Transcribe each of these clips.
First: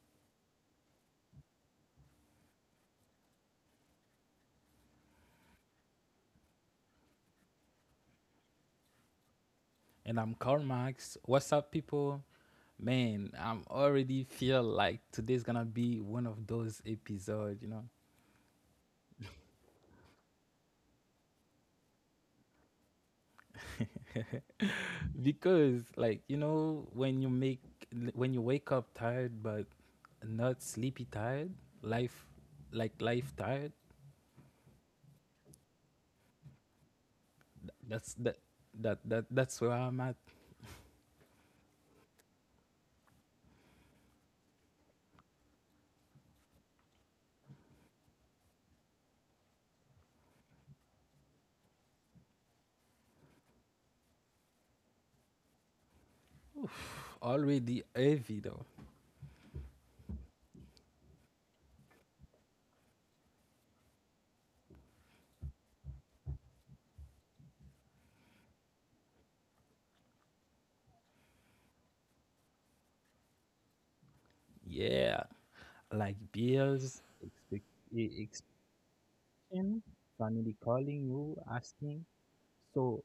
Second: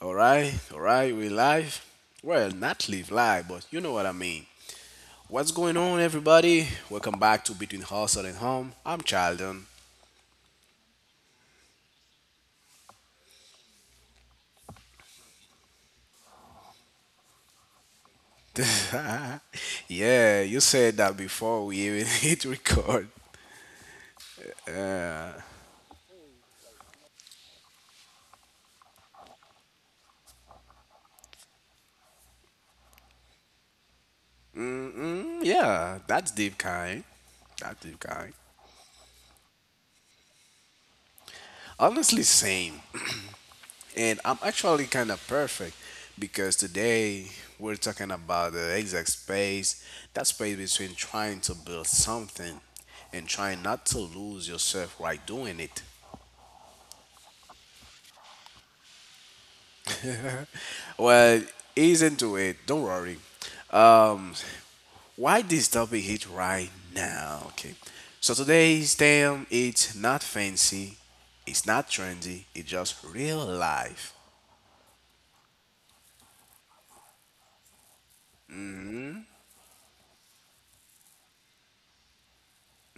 All right, we live. Well, not live live, but you know what I mean. What's going on, everybody? Welcome back to Between Hustle and Home. I'm Childon. And I'm Karl Marx. What's up, people? Man, I'm already feel like today's gonna be one of those episodes, Yeah, you said that before we even hit record. because like when you wake up tired but not sleepy tired, life like life tired. Mm, yeah, that's deep kind. That's deep That's kind. that that that that's where I'm at. Honestly, same. And I'm actually kind of perfect because today we're talking about the exact space, that space between trying to build something and trying not to lose yourself while doing it. Already heavy though. Well, ease into it. Don't worry. Um, why this topic hit right now? Okay. So today's theme, it's not fancy, it's not trendy, it's just real life. Yeah, like bills, expectation, family calling you asking. So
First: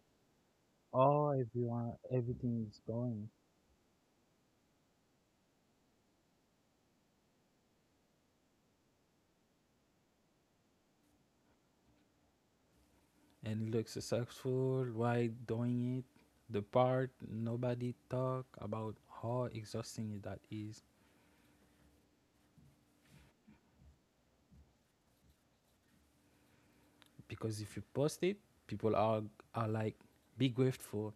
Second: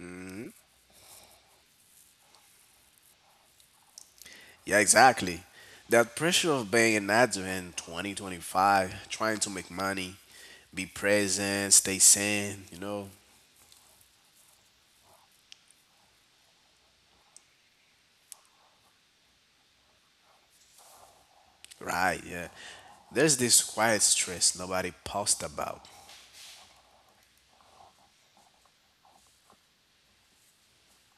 oh, everyone, everything is going. Yeah, exactly. That pressure of being an adult in 2025, trying to make money, be present, stay sane, you know? And look successful while doing it. The part nobody talk about how exhausting that is Right, yeah. There's this quiet stress nobody posts about. because if you post it, people are like be grateful.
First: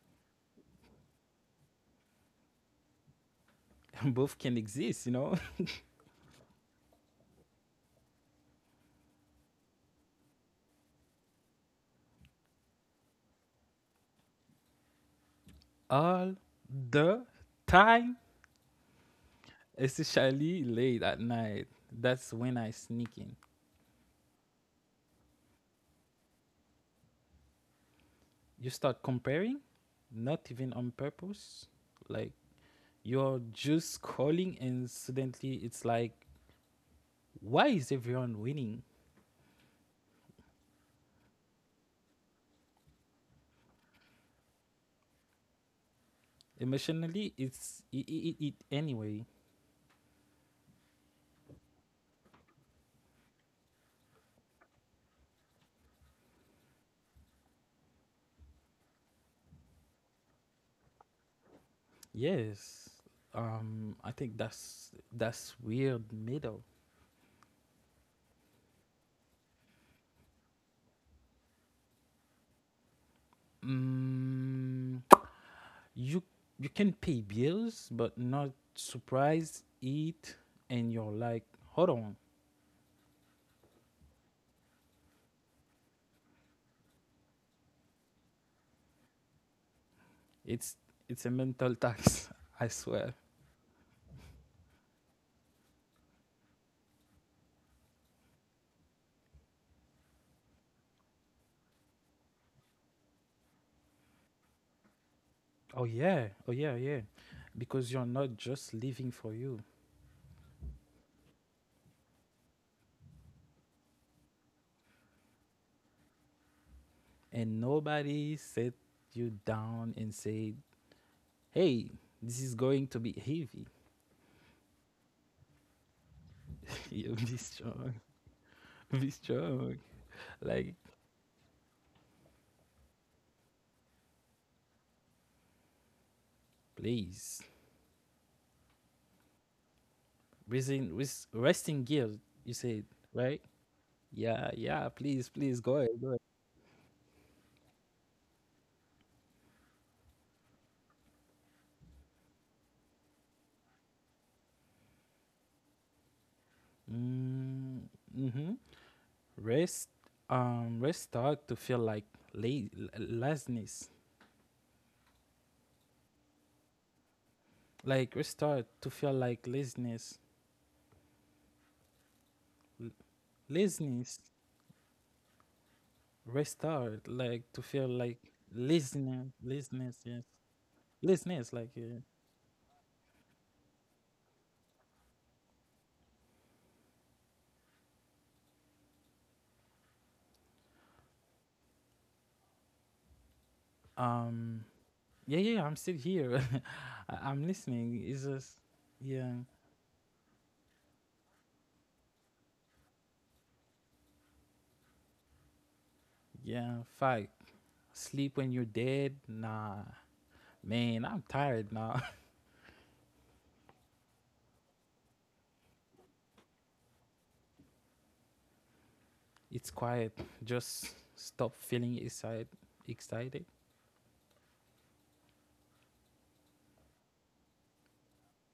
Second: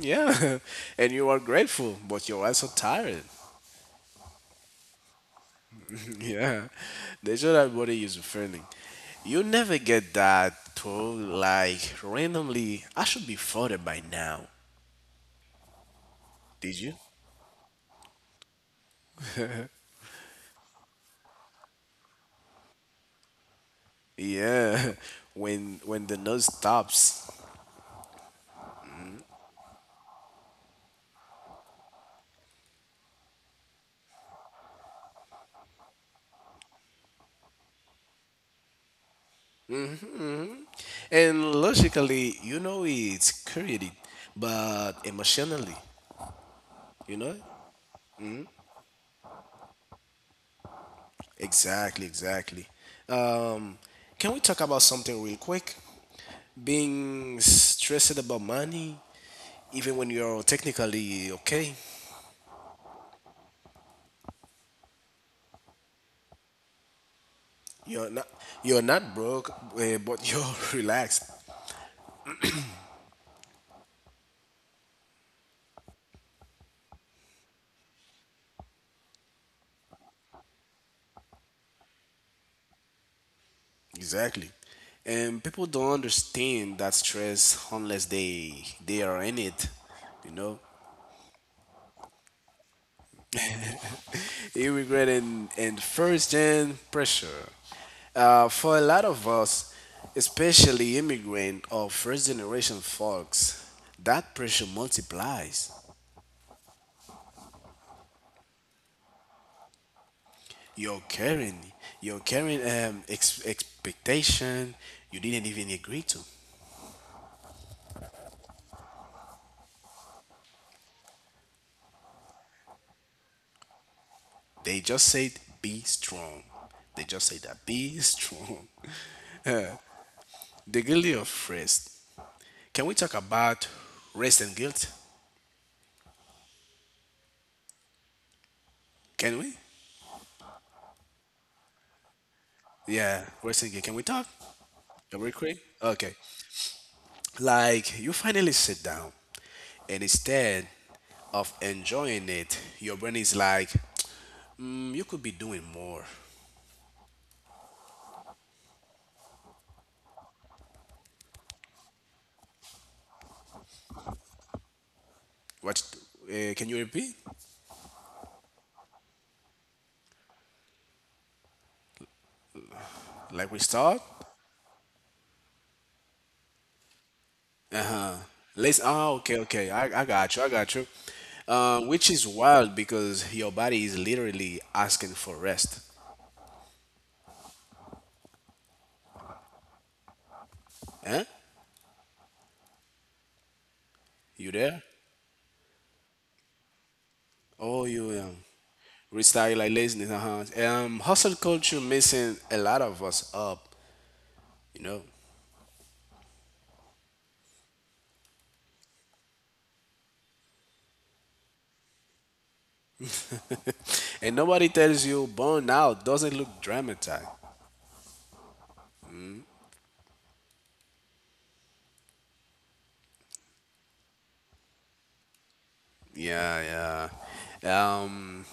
Yeah, and you are grateful, but you're also tired. Both can exist, Yeah, that's what our body is feeling. You never get that thought like randomly. I should be flooded by now. all Did you? the time, especially late at night. That's when I sneak in. Yeah, when the nose stops. You start comparing, not even on purpose. Like you're just calling and suddenly it's like why is everyone winning And logically, you know it's created, but emotionally, you emotionally know? it's it anyway. Exactly, exactly. Um, can we talk about something real quick? Being stressed about money, even when you're technically okay, Yes. I think that's weird middle. you're not you're not broke, but you're relaxed. Mm, you can pay bills but not surprise eat and you're like hold on. Exactly. And people don't understand that stress unless they are in it, you know? It's it's a mental tax, I swear. You regret and first gen pressure. For a lot of us, especially immigrant or first generation folks, that pressure multiplies. Oh yeah, oh yeah, yeah, because you're not just living for you. You're carrying, you're carrying expectation you didn't even agree to. And nobody set you down and said, "Hey, this is going to be heavy. They just said be strong. They You just be said that strong, be strong. be strong." Like, The guilty of rest. Can we talk about rest and guilt? please, Can we? Resting gear. You said, Yeah, right? rest and guilt. Can we talk? Yeah, yeah. Can Please, we quick? please, go ahead, go Okay. ahead. Like you finally sit down, and instead of enjoying it, your brain is like, mm, you could be doing more. Mm, mm-hmm. Rest, rest start to feel like la- laziness. What? Can you repeat? Like restart to feel like laziness, L- Like we start? laziness. Restart like to feel like Let's. Oh, listening okay, okay. listeners. I Yes, got you. I got you. listeners like Which is wild because your body is literally asking for rest. Huh? You um there? yeah, yeah, I'm still here. I- I'm Oh, listening, you. it's just yeah. Restyle like laziness. Uh-huh. Hustle culture messing a lot of us up. You know. Yeah, fight sleep when you're dead, nah man, I'm tired now. And nobody tells you "burnout doesn't look dramatized." It's quiet, just stop feeling excited. Yeah, yeah. Um,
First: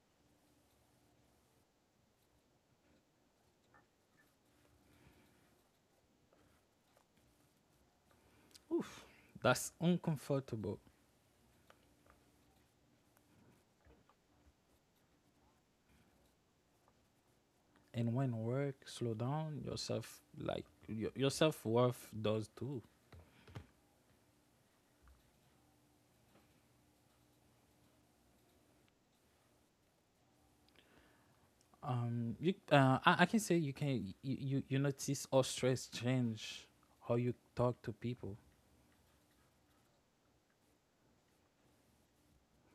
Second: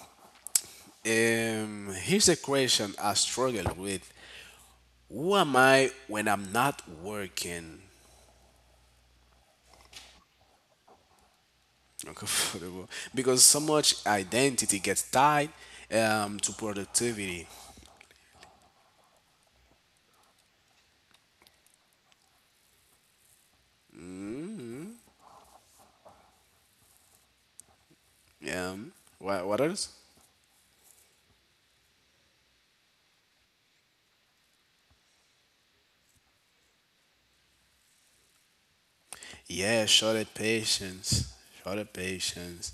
Here's a question I struggle with. Who am I when I'm not working? Oof, that's uncomfortable. Uncomfortable. Because so much identity gets tied to productivity. And when work slow down yourself like your self-worth does too. Um, what else? You, I can say you can you notice how stress change how you talk to people. Yeah, shorter patience. Shorter patience.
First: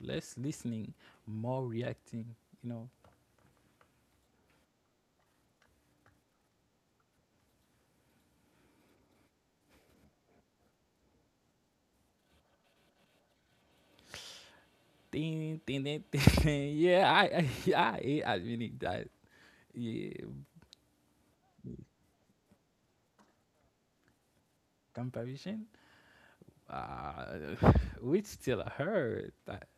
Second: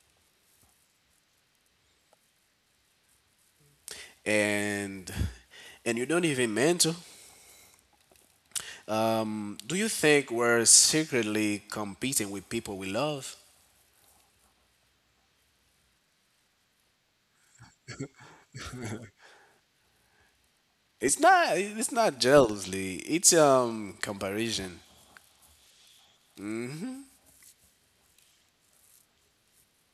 Less listening, more reacting. You know, And and you don't even mean to. Do you think we're secretly competing with people we love? ding ding ding, ding. Yeah, yeah, I hate admitting that. Yeah, It's not. It's not jealously. It's comparison. comparison. Uh, which still hurt. That,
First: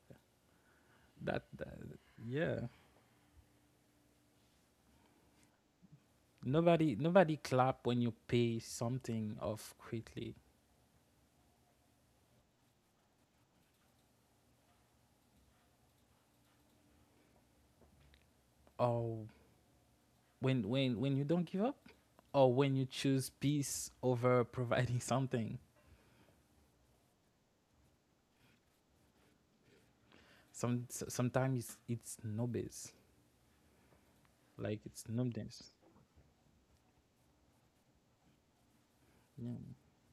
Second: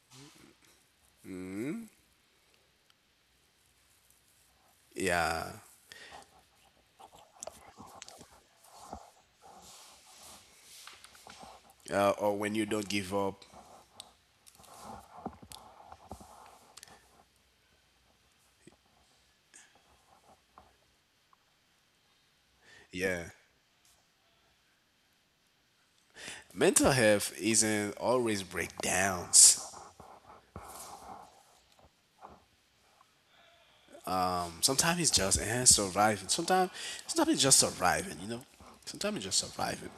that that yeah. Yeah. Nobody clap when you pay something off quickly. Or when you don't give up. Or when you don't give up, or when you choose Yeah. peace over providing something. Mental health isn't always breakdowns. Some sometimes it's numbness, like it's Sometimes it's just numbness. Surviving. Sometimes it's just surviving. You know. Sometimes it's just Yeah, surviving.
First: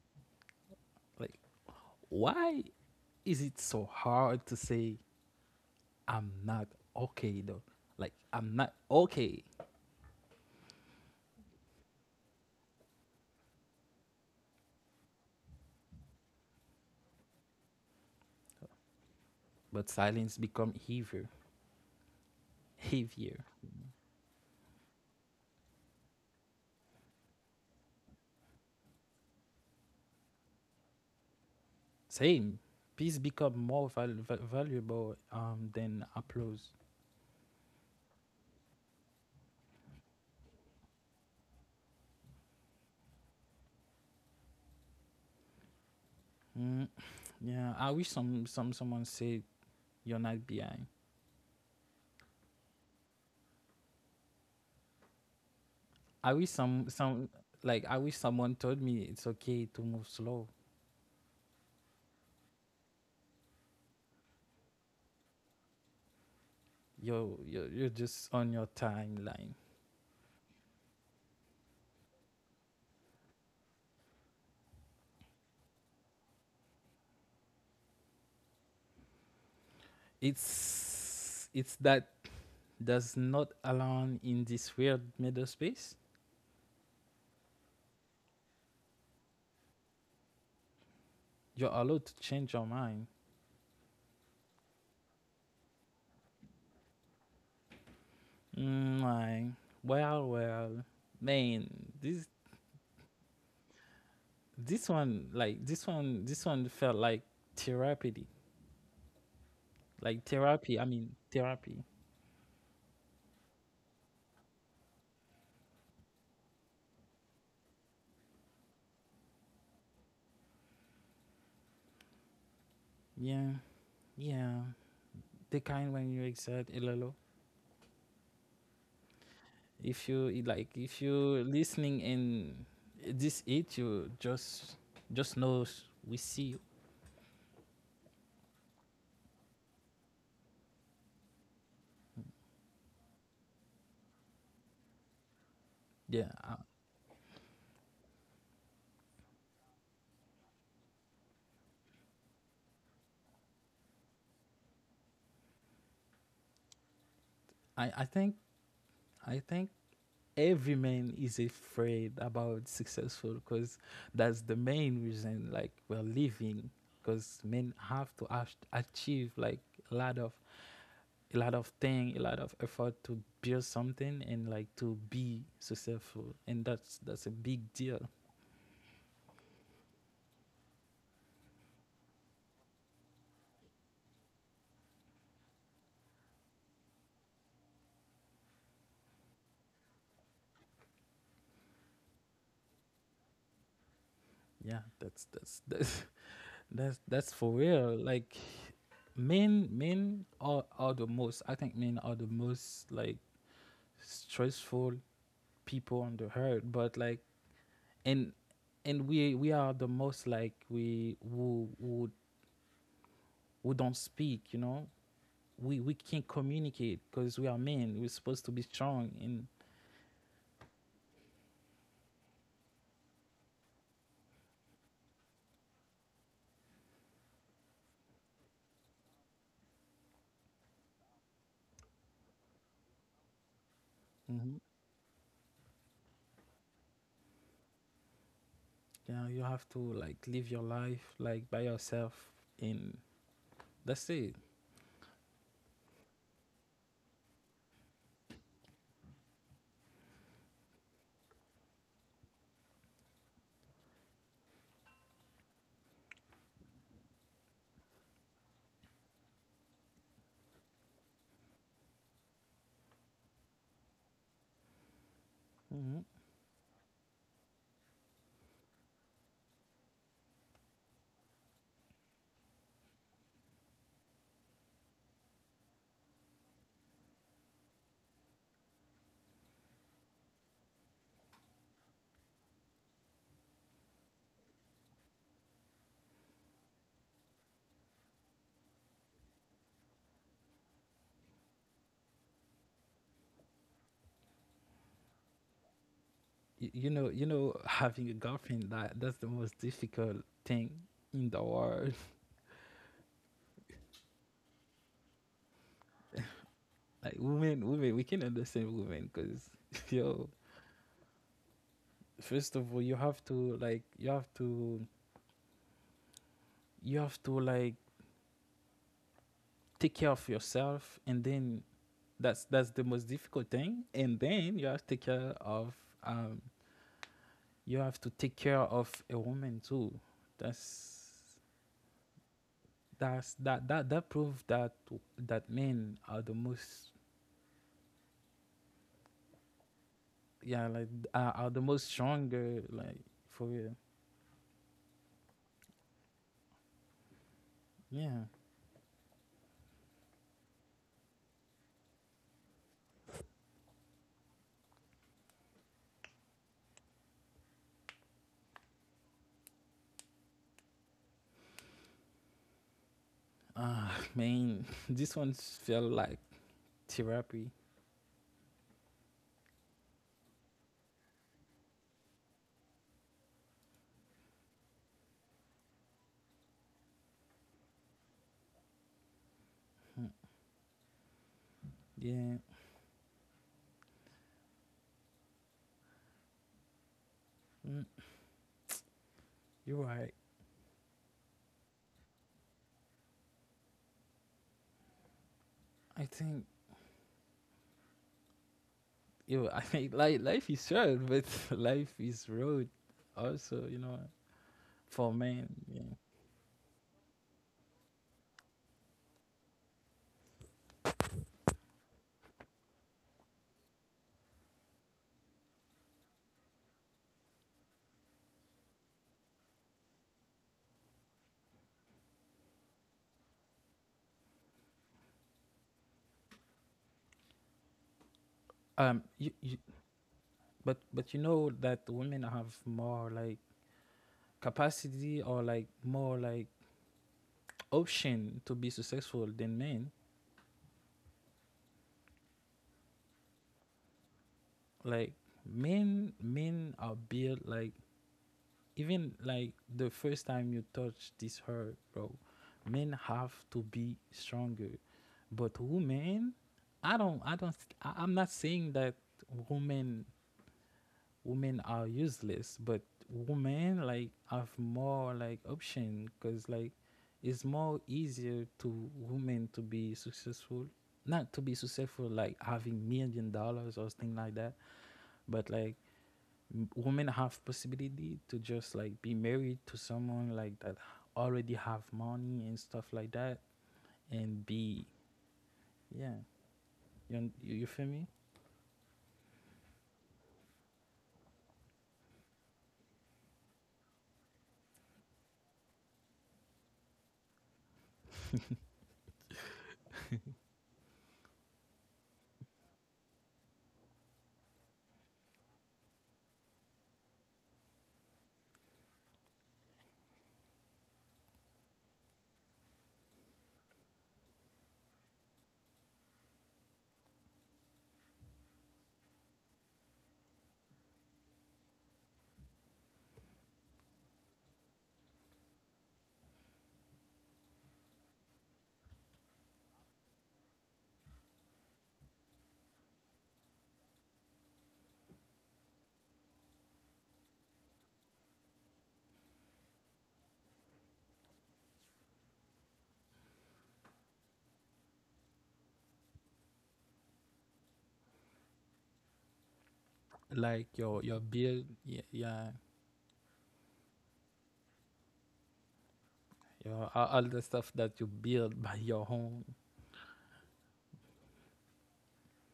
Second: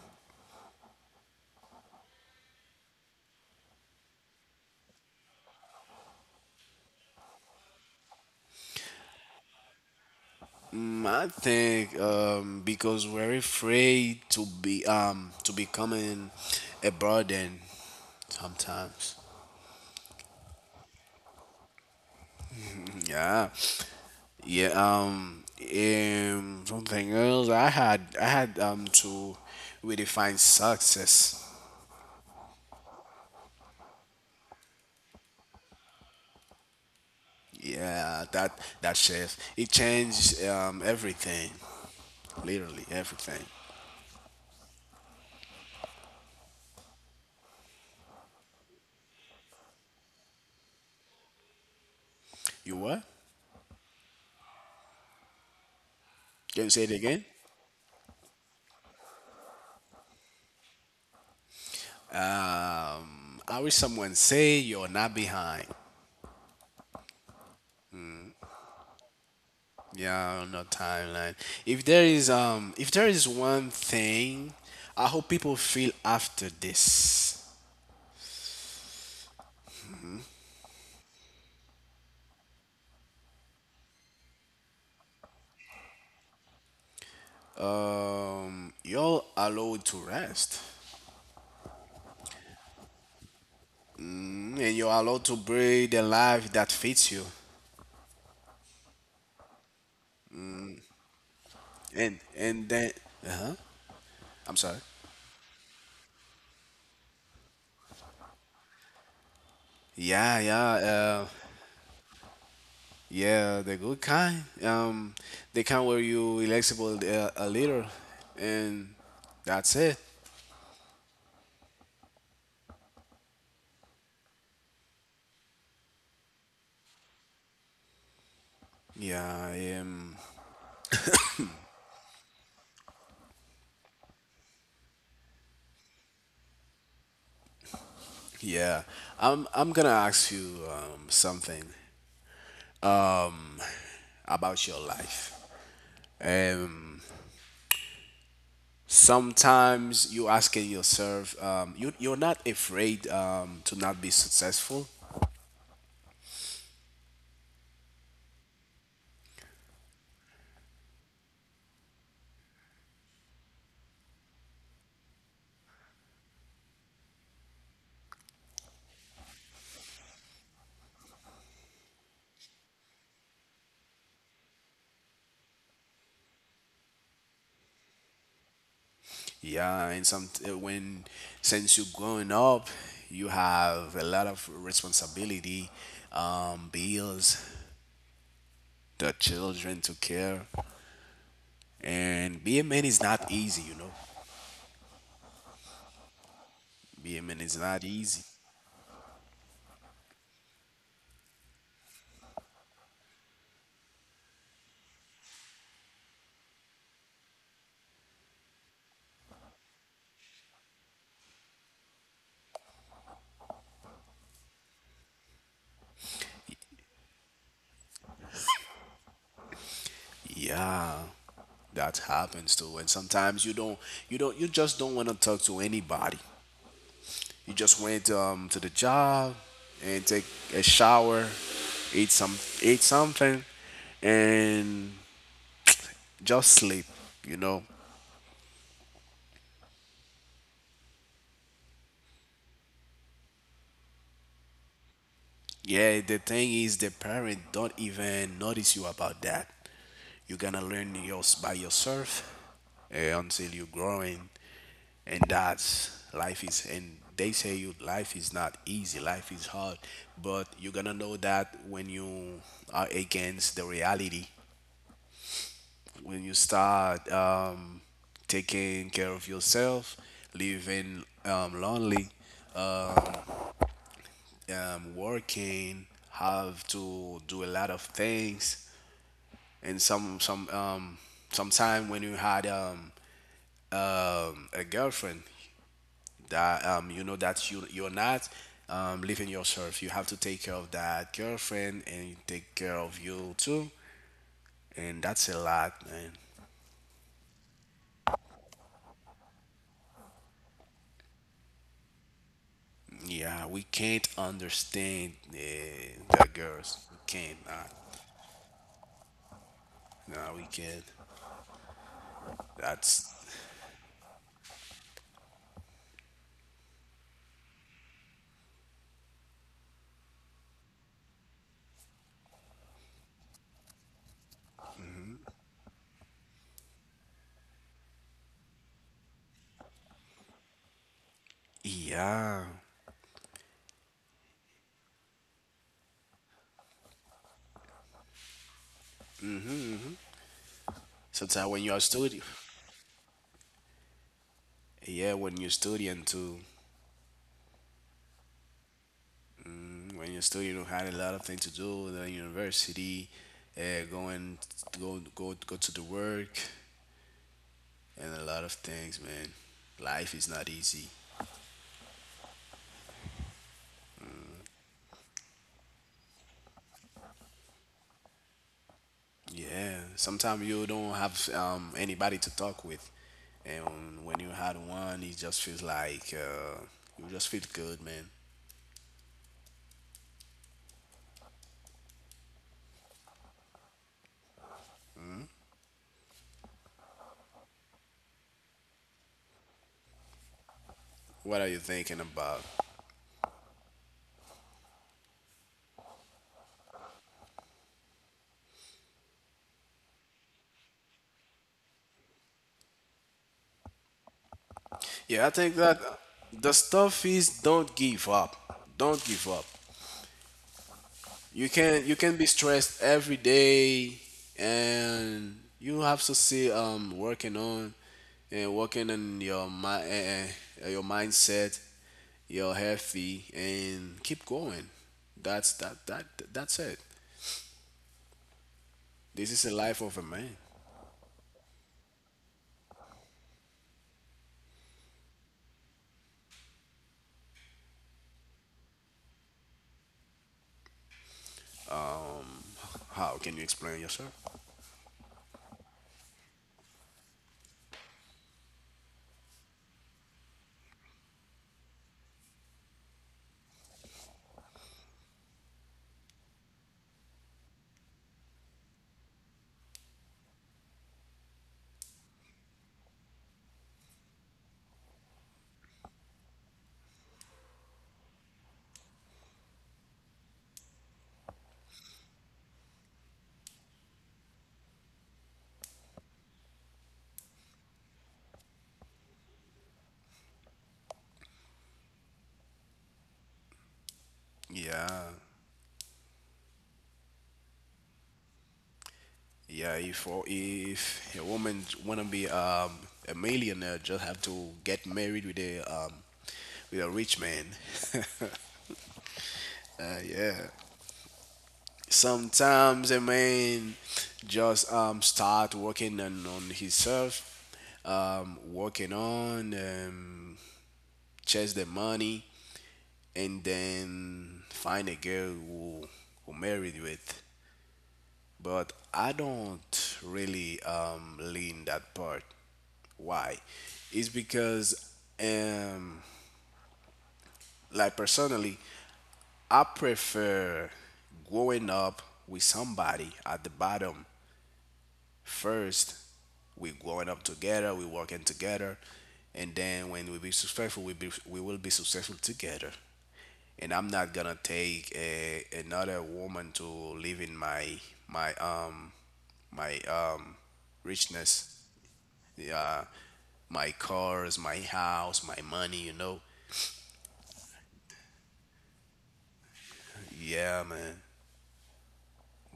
like why is it so hard to say I'm not okay though, like I'm not okay. Mm, I think because we're afraid to be to becoming a burden sometimes. But silence become Yeah. heavier. Yeah. Something else. I had. I had. To redefine success. Same, peace become more valuable than applause. Yeah. That. That shift. It changed. Everything. Literally everything. Mm, yeah, I wish someone said you're not behind. You what? I wish Can you say it again? some Like I wish someone told me it's okay to move slow. I wish someone say you're not behind. You're just on your timeline. Yeah. No timeline. If there is. If there is one thing, I hope people feel after this. It's that does not alone in this weird middle space. You're allowed to rest. You're allowed to change your mind. And you're allowed to breathe the life that fits you. Mm, like, well, well, man, And this and then, uh-huh. I'm sorry. this one this one felt like therapy, Yeah, like yeah, therapy. I uh, mean therapy. yeah, the good kind. The kind where you flexible a little, and that's it. Yeah, yeah. The kind when you exert a little. Yeah, If um, you like if you listening and this it you just knows we see you. yeah. I'm gonna ask you something about your life. Yeah, Um, Sometimes you asking yourself, you're not afraid to not be successful. I, I I think I think every man is afraid about successful because that's the main reason like we're living, because men have to achieve like a lot of a lot of thing, a lot of effort to build something and like to be successful, and that's a big deal. Yeah, and some when since you're growing up, you have a lot of responsibility, bills, the children to care, and being a man is not easy, you know. Yeah, that's that's Being a man is for not real. easy. Like are the most. I think men are the most like stressful people on the earth. But like, and and we are the most, like, we who who don't speak, you know? We can't communicate because we are men. We're supposed to be strong and Yeah, that happens too. And sometimes you just don't want to talk to anybody. You just went to the job and take a shower, eat some, eat something, mhm. and just sleep. You know, Yeah, you have to like live your life like by yourself, and that's it. yeah, the thing is, the parent don't even notice you about that. You're gonna learn yours by yourself until you're growing, and that's life is. And they say you life is not easy, life is hard, but you're gonna know that when you are against the reality. When you start taking care of yourself, living lonely, working, have to do a lot of things and sometime when you had a girlfriend that you know that you're not living yourself, you have to take care of that girlfriend and take care of you too, and that's a lot, man. You know, you know, having a girlfriend, that that's the most difficult thing in the world. Yeah, we can't understand the girls, we Like can't not. women we can understand women, because yo, No, we can't. first of all you That's... have to like you have to like take care of yourself, and then that's the most difficult thing, and then you have to take care of um you have to take care of a woman too. that's Yeah, that's that that that proves that that men are the most, yeah, like sometimes are the when you are most studying, stronger, like for real. yeah, when you're studying too, Yeah. when you still, you know, had a lot of things to do, the university, uh, going go to the work, and a lot of things, man, life is not easy. Ah, man, this one felt like therapy. Yeah, sometimes you don't have anybody to talk with, and when you had one, it just feels like you just feel good, man. Mm, yeah, mm, you're right. What are you thinking about? I think you. I think like life is short, but life is road. Also, you know, for Yeah, I think men. that Yeah. the stuff is, don't give up, don't give up. You can, you can be stressed every day, and you have to see working on, and working on your mind, your mindset, your healthy, and keep going. That's that's it. This is the You. life of a man. But you know that women have more like capacity or like more like option to be successful than men. How can you explain yourself? Like men are built like, even like the first time you touch this hurt, bro, men have to be stronger. But women, I don't, I don't, I, I'm not saying that women, women are useless, but women like have more like option, because like it's more easier to women to be successful, not to be successful like having million dollars or thing like that, but like women have possibility to just like be married to someone like that already have money and stuff like that, and be Yeah, yeah. You you feel me? yeah, if a woman wanna be a millionaire, just have to get married with a rich man. Uh, yeah, sometimes a man just start working on himself, working on chase the money, and then find a girl who married with. But I don't really lean that part. Why? It's because um like personally, I prefer growing up with somebody at the bottom. First, we growing up together, we working together, and then when we be successful, we will be successful together. And I'm not gonna take a, another woman to live in my my um my Like your richness. build, yeah, yeah, Yeah, my cars, my house, my money. You know. your all the stuff that you build by your own. Yeah, man.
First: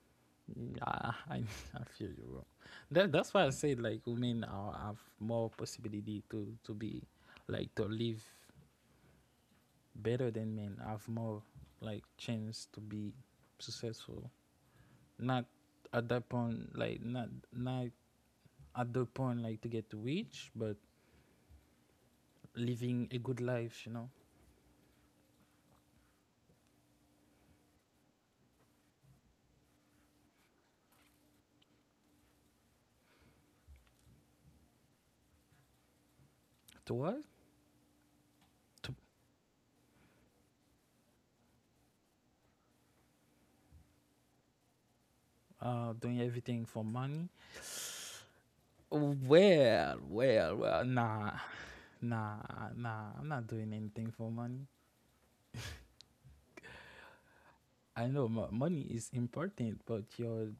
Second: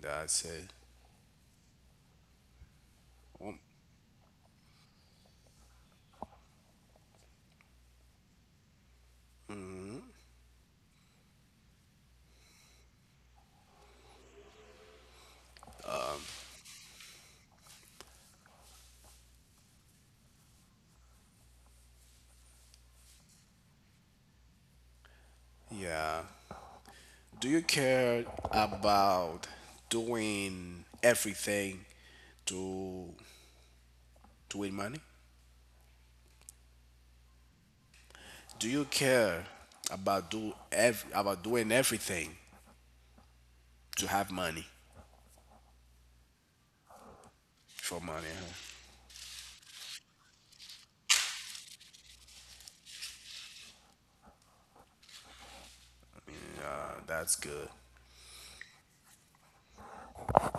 That's it. Yeah, I feel you bro. That's why I Um, said like women are, have more possibility to be like to live better than men, have more like chance to be successful, not at that point, like not not at the point like to get rich, but living a good life, you know. Yeah. Do you care about doing everything to to win money? To what? Do you To care about about doing everything to have money doing everything for money? for money? Huh? Well, nah nah, I'm not doing anything for money. I mean, that's good. I know money is important but your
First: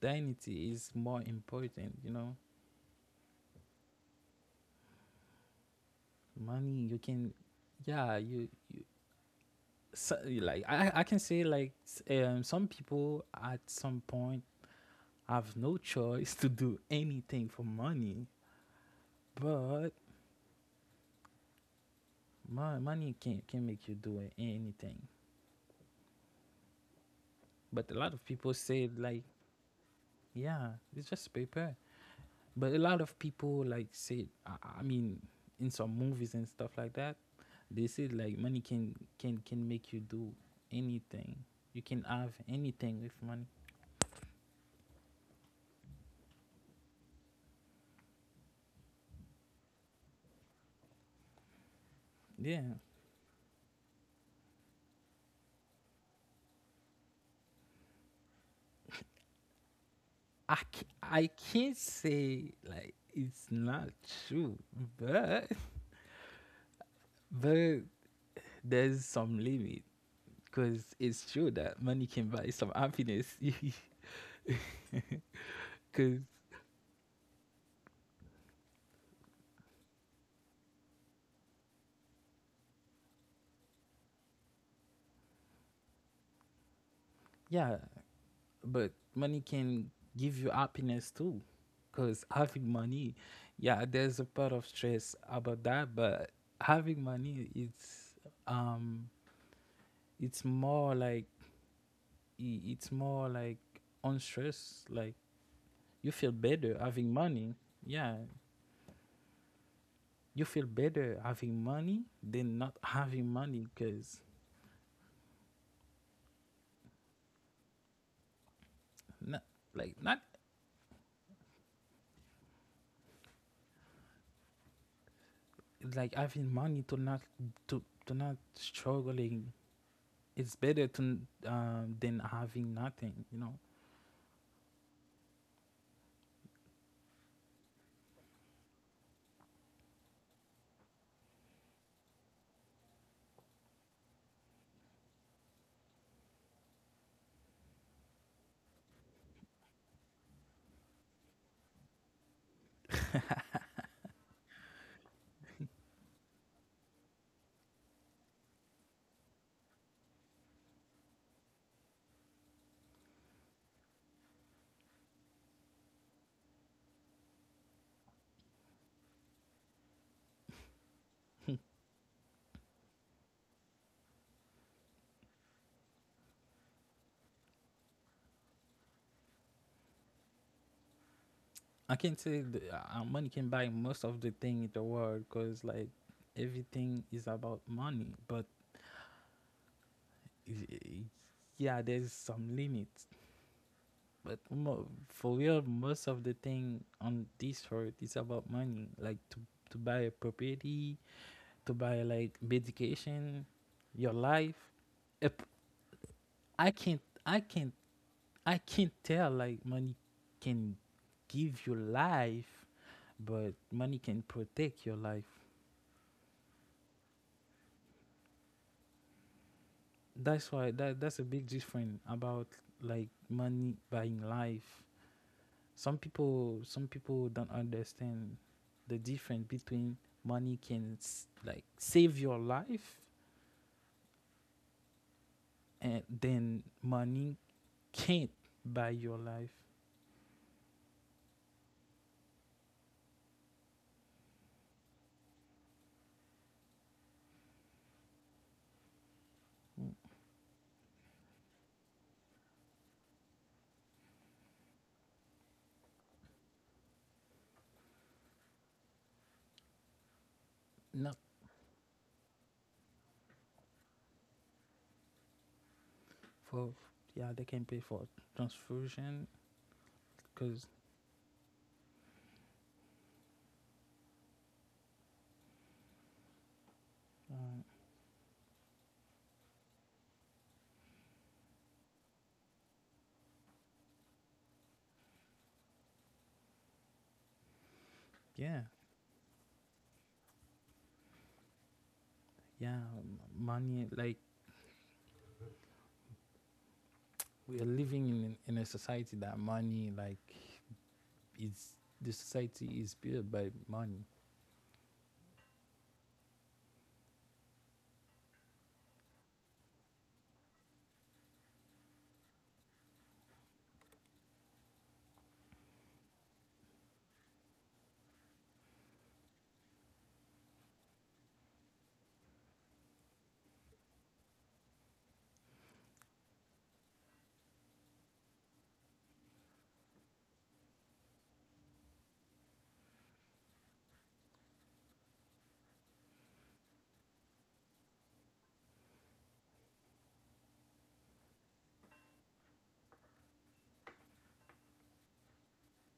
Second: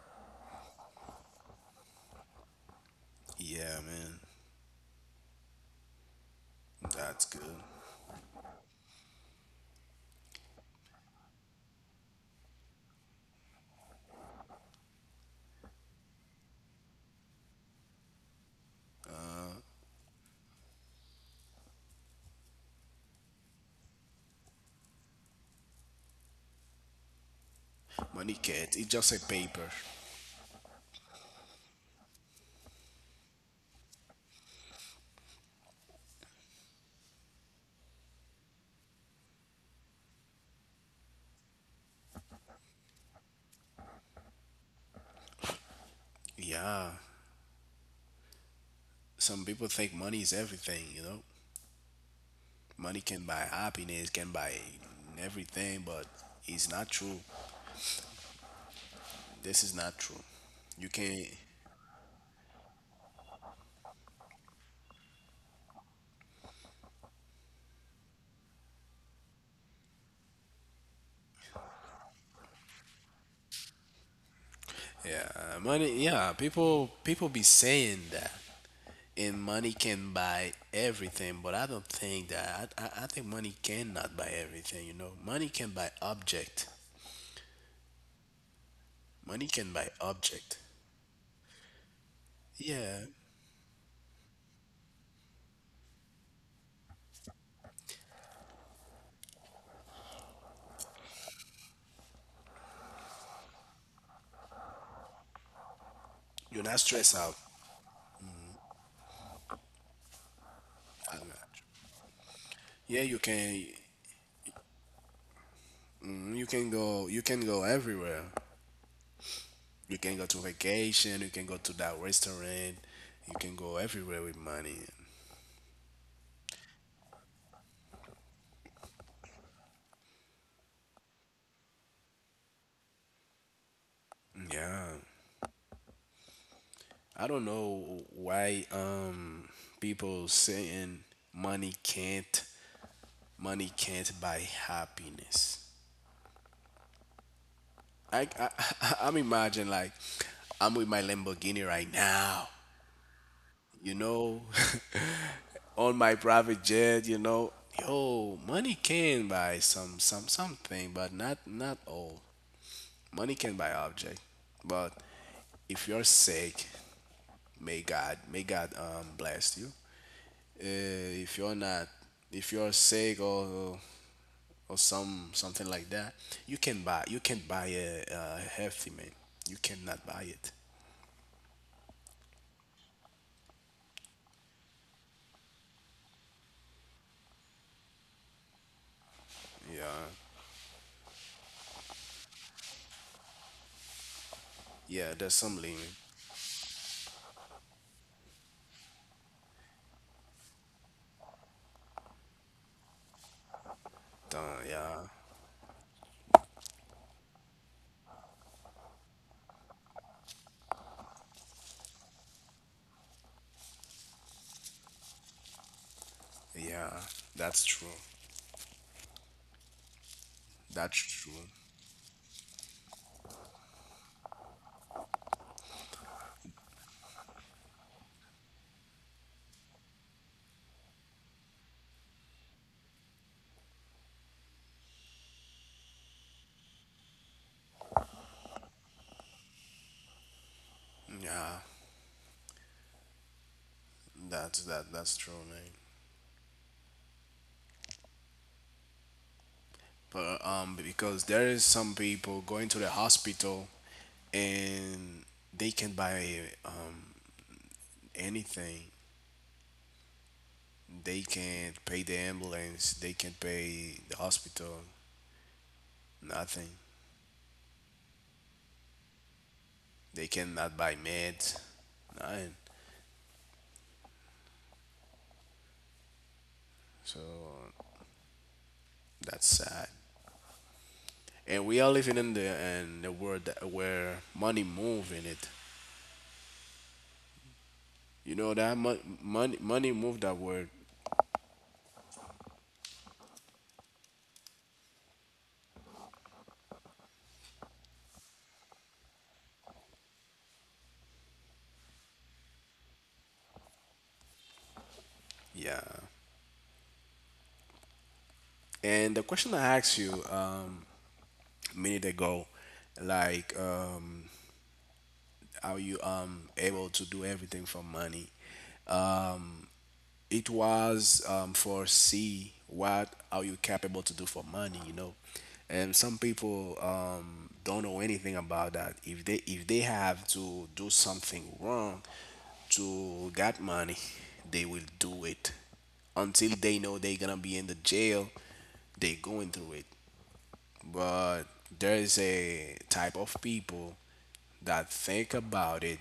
dignity is more important, you know. Yeah, man, Money you that's can, good. yeah, you so, like I can say like some people at some point I've no choice to do anything for money, but my money can't can make you do anything. But a lot of Money people can't. It's say just a like, paper. yeah, it's just paper. But a lot of people like say, I mean, in some movies and stuff like that, they say like money can make you do anything. You can have anything with money. Yeah, some people think money is everything. You know, Yeah, money can buy happiness, can buy everything, but it's not true. This is not true. You can't. I can't say like it's not true, but but there's some limit, because it's true that money can buy some happiness. Yeah, money. Because Yeah, people be saying that, and money can buy everything, but I don't think that I think money cannot buy everything. You know money can buy object. yeah, but money Money can can buy give you object. happiness too. Because having Yeah, money, yeah, there's a part of stress about that, but having money, um, it's more like it's more like on stress. Like you feel you're better not having stressed out. money. Yeah, you feel better I'm not. having money than not Yeah, you having money. can, Because mm, you can go, you can go everywhere. not You can not go to vacation, you can go to that restaurant, you can go everywhere with money. like having money to not to to not struggling, it's better to than having nothing, you know. Yeah, I don't know why people saying money can't, money can't buy happiness. I I'm imagining like I'm with my Lamborghini right now, you know, on my private jet, you know. Yo, money can buy some something, but not, not all. Money can buy object, but if you're sick, may God bless you. If you're not, if you're sick or something like that, you can buy a healthy man. You cannot buy it. I can say the, money can buy most of the thing in the world, because like everything is about money. But Yeah, i- i- yeah, there's some limits, but yeah. There's for some real limit. most of the thing on this earth is about money, like to buy a property, to buy like medication, your life. Yeah, If I can't I can't tell like money can give you life, but money can protect your life. yeah. That's true. That's why That's that's a true. big difference about like money buying life. Some people don't understand the difference between money can like save your life and then money can't buy your life. Yeah, that's that. That's true, man. Mm, But because there is some people going to the hospital, and they can buy um, anything. not They can't pay the ambulance. They can't pay the hospital. for, Nothing. yeah they can pay for transfusion, They because cannot buy meds, nothing. So uh, that's sad. And we are living in the world that, where money move in it. You know yeah, that money move that word. yeah, money. Like we are living in a society that money, like, is the society is built by money. Yeah. And the question I asked you a minute ago, like are you able to do everything for money? It was for see what are you capable to do for money, you know, and some people don't know anything about that. If they if they have to do something wrong to get money, they will do it. Until they know they're gonna be in the jail, they going through it. But there is a type of people that think about it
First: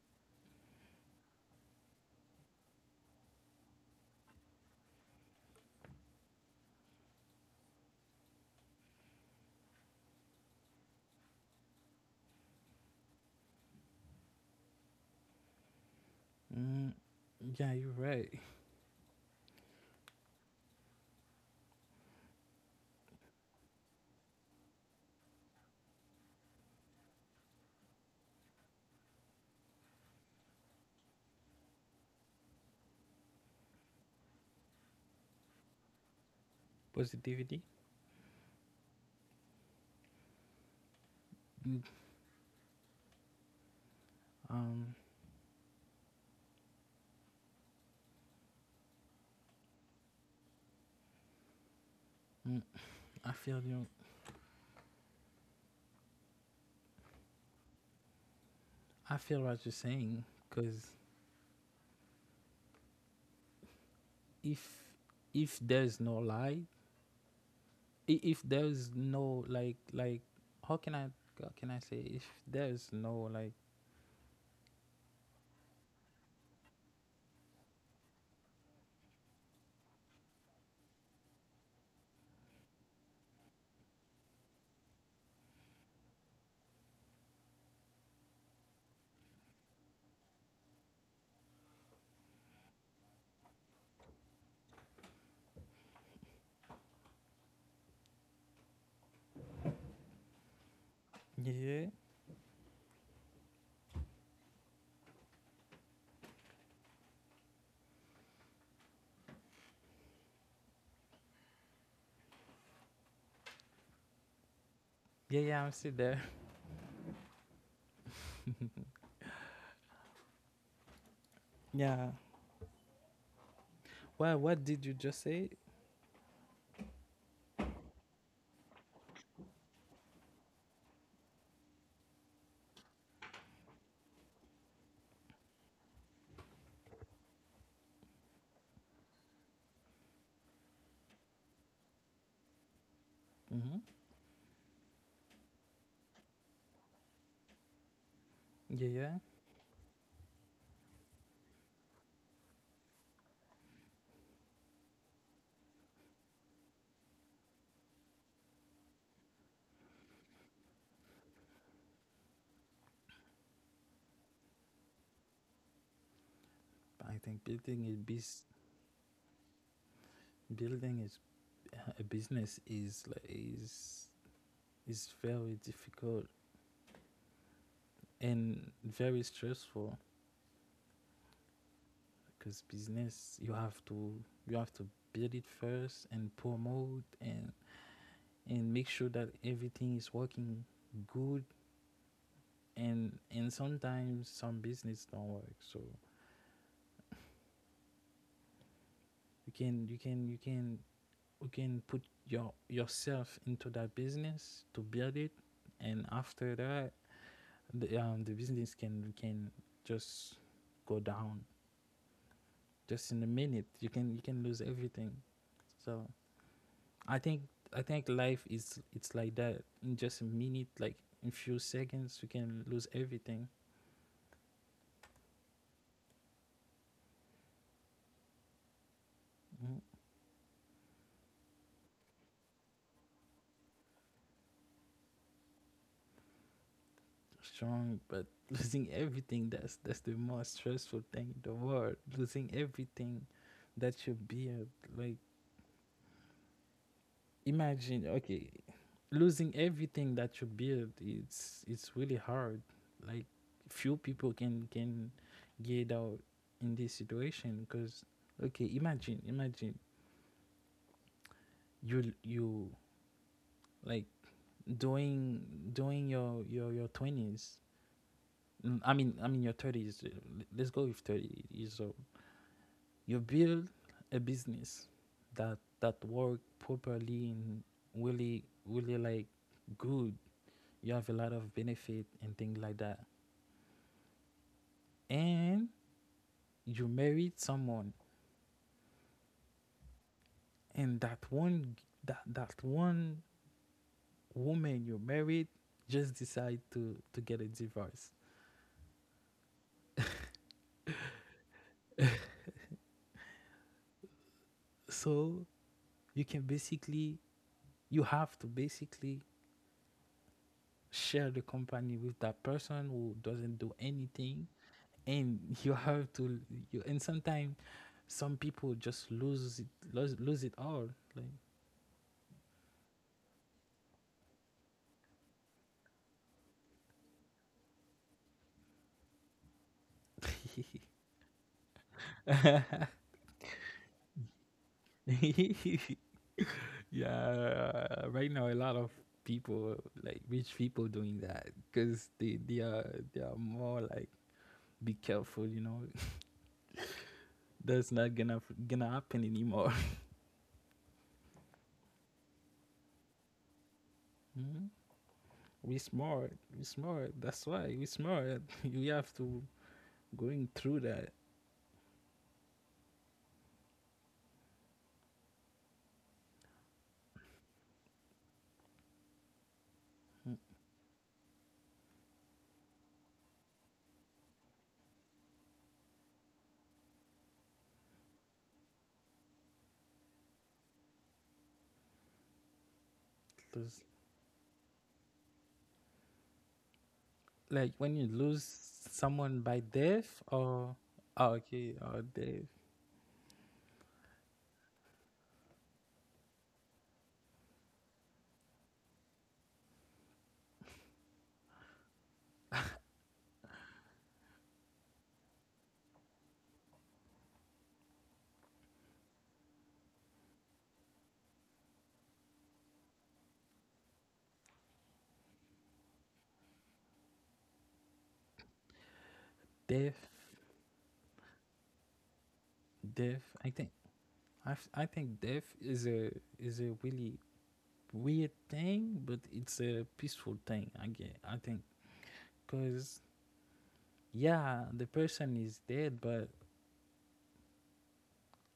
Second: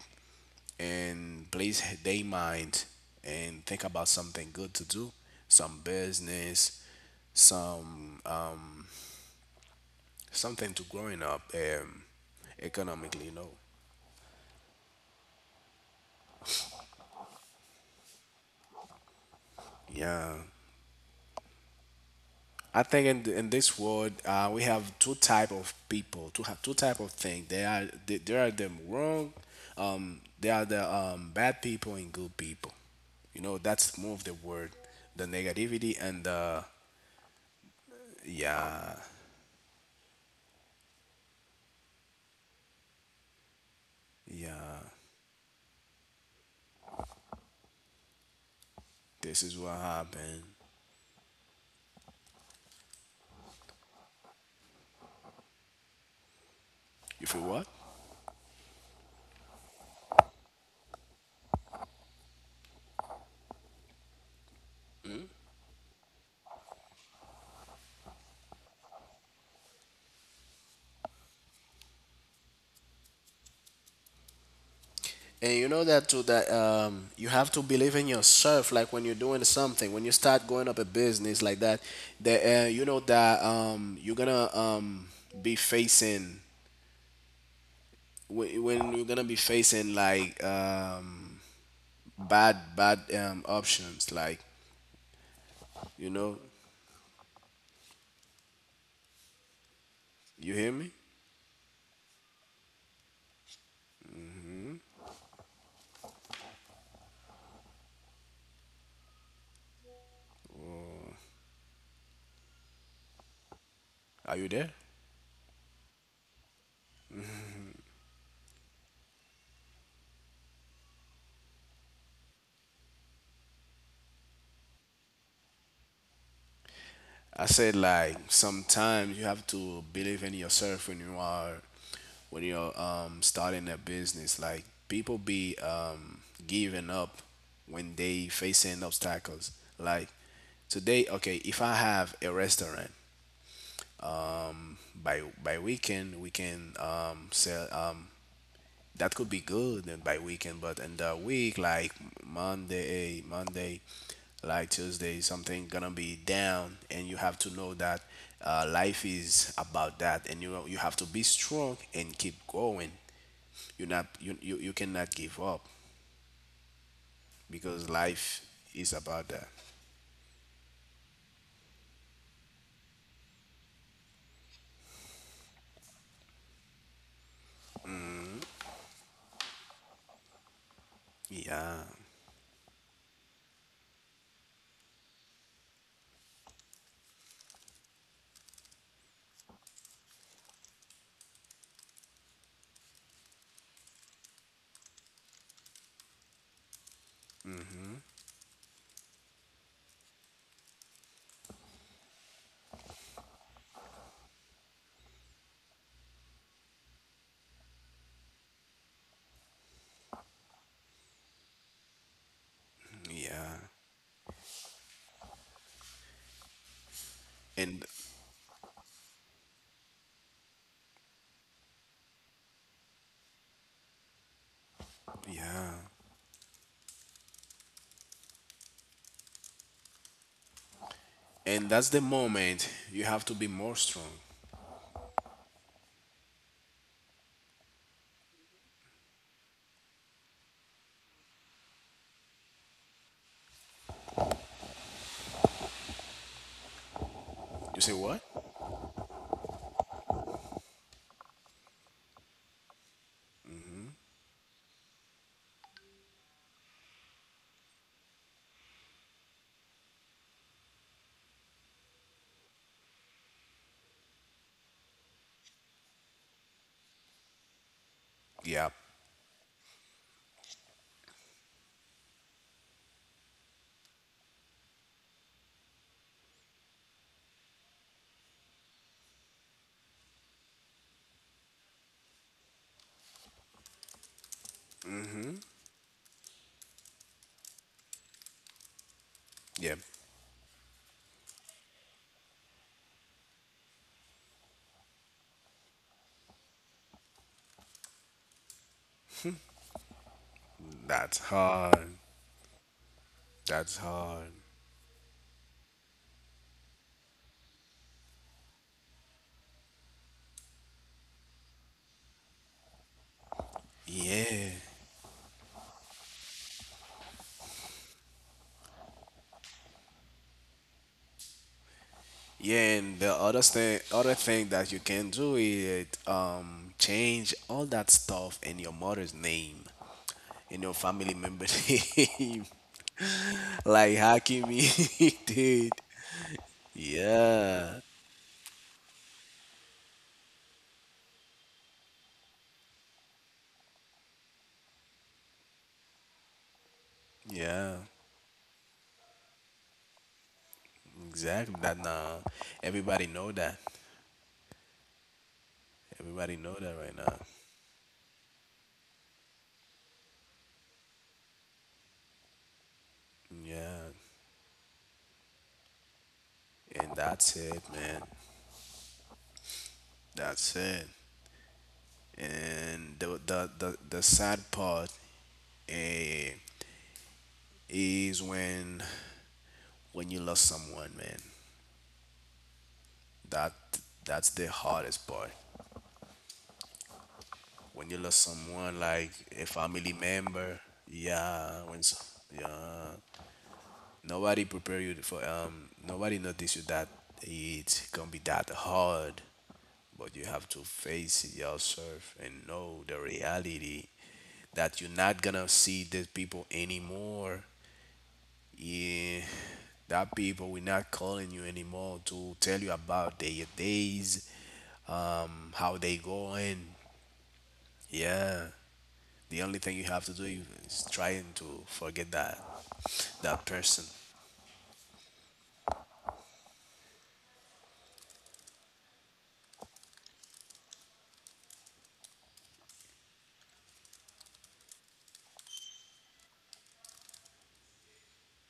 and place their mind and think about something good to do, some business, some something to growing up economically. You know, Mm, yeah, you're right. yeah. I think in this world, we have two type of people, two type of thing. There are them wrong. There are the bad people and good people. You know, that's more of the word, the negativity and the. Positivity. Yeah, Mm, yeah. um, This is what happened. mm, I feel you. If you feel what? I feel what you're saying. Cause if if there's no lie, if there's no like like, how can I, how can I say, if there's no like And you know that too, that you have to believe in yourself. Like when you're doing something, when you start going up a business like that, you know that you're gonna be facing when you're gonna be facing like bad options. Like, you know, you hear me? yeah. Are you there? Yeah, yeah, I'm still there. Yeah. Well, what did you just say? I said like sometimes you have to believe in yourself when you're starting a business. Like people be giving up when they facing obstacles. Like, today, okay, if I have a restaurant, Mm-hmm. by weekend we can sell, Yeah, that yeah. could be good, and by weekend, but in the week, like Monday, Monday, like Tuesday, something gonna be down, and you have to know that, life is about that, and you have to be strong and keep going. You not you you, you cannot give up I think building because a life bus, is about that. building is a business is like is very difficult and very stressful. Yeah, Because business, you have to build it first and promote and make sure that everything is working good. And sometimes some business don't work, so you can you can you can you can put yourself into that business to build it, and after that the business can just go down. Just in a yeah, minute you can lose everything. So i think i and think life is it's like that. In just a minute, like in few seconds, you can lose everything. yeah, Mm. and that's the moment you have to be more strong. Strong, but losing everything, that's the most stressful thing in the world. Losing everything that you build, like, You say imagine, what? okay. Losing everything that you build, it's really hard. Like, few people can get out in this situation. Because, okay, imagine you, like, doing doing your 20s. Yeah, I mean your 30s, let's go with 30 years old, you build a business that work properly and really, really, like, good. You have a lot of benefit and things like that, and you married someone, yeah, and that one woman you married just decide to get a divorce. that's hard. That's hard. So you can basically you have to basically share the company with that person who doesn't do anything, Yeah, and you have to you and sometimes some people just lose it, lose it all. yeah, and the other thing, that you can do is change all that stuff in your mother's name, in your Like. family member's name, like Hakimi did. Yeah, Yeah, right now a lot of people, like rich people, doing that because they are more like, be careful, yeah, That's not gonna happen anymore. exactly. That now everybody know that. Mhm. We smart, Everybody know we that right smart. now. That's why we smart. We have to going through that. Yeah, and that's it, man. Mm. That's it. And the sad part, eh, is when you love someone, man. That 'Cause, that's the hardest part. like When when you you love lose someone, like someone a by family death. member. Or, oh, Yeah, okay, or death, yeah, nobody prepare you for, nobody notice you that it can be that hard, but you have to face it yourself and know the reality that you're not gonna see these people anymore. Yeah, that people we're not calling you anymore to tell you about their days, how they go in. Yeah. The only thing you death, have to do is trying to forget that death. I that think person. I think death is a really weird thing, but it's a peaceful thing. I get, I think, because, yeah, the person is dead, but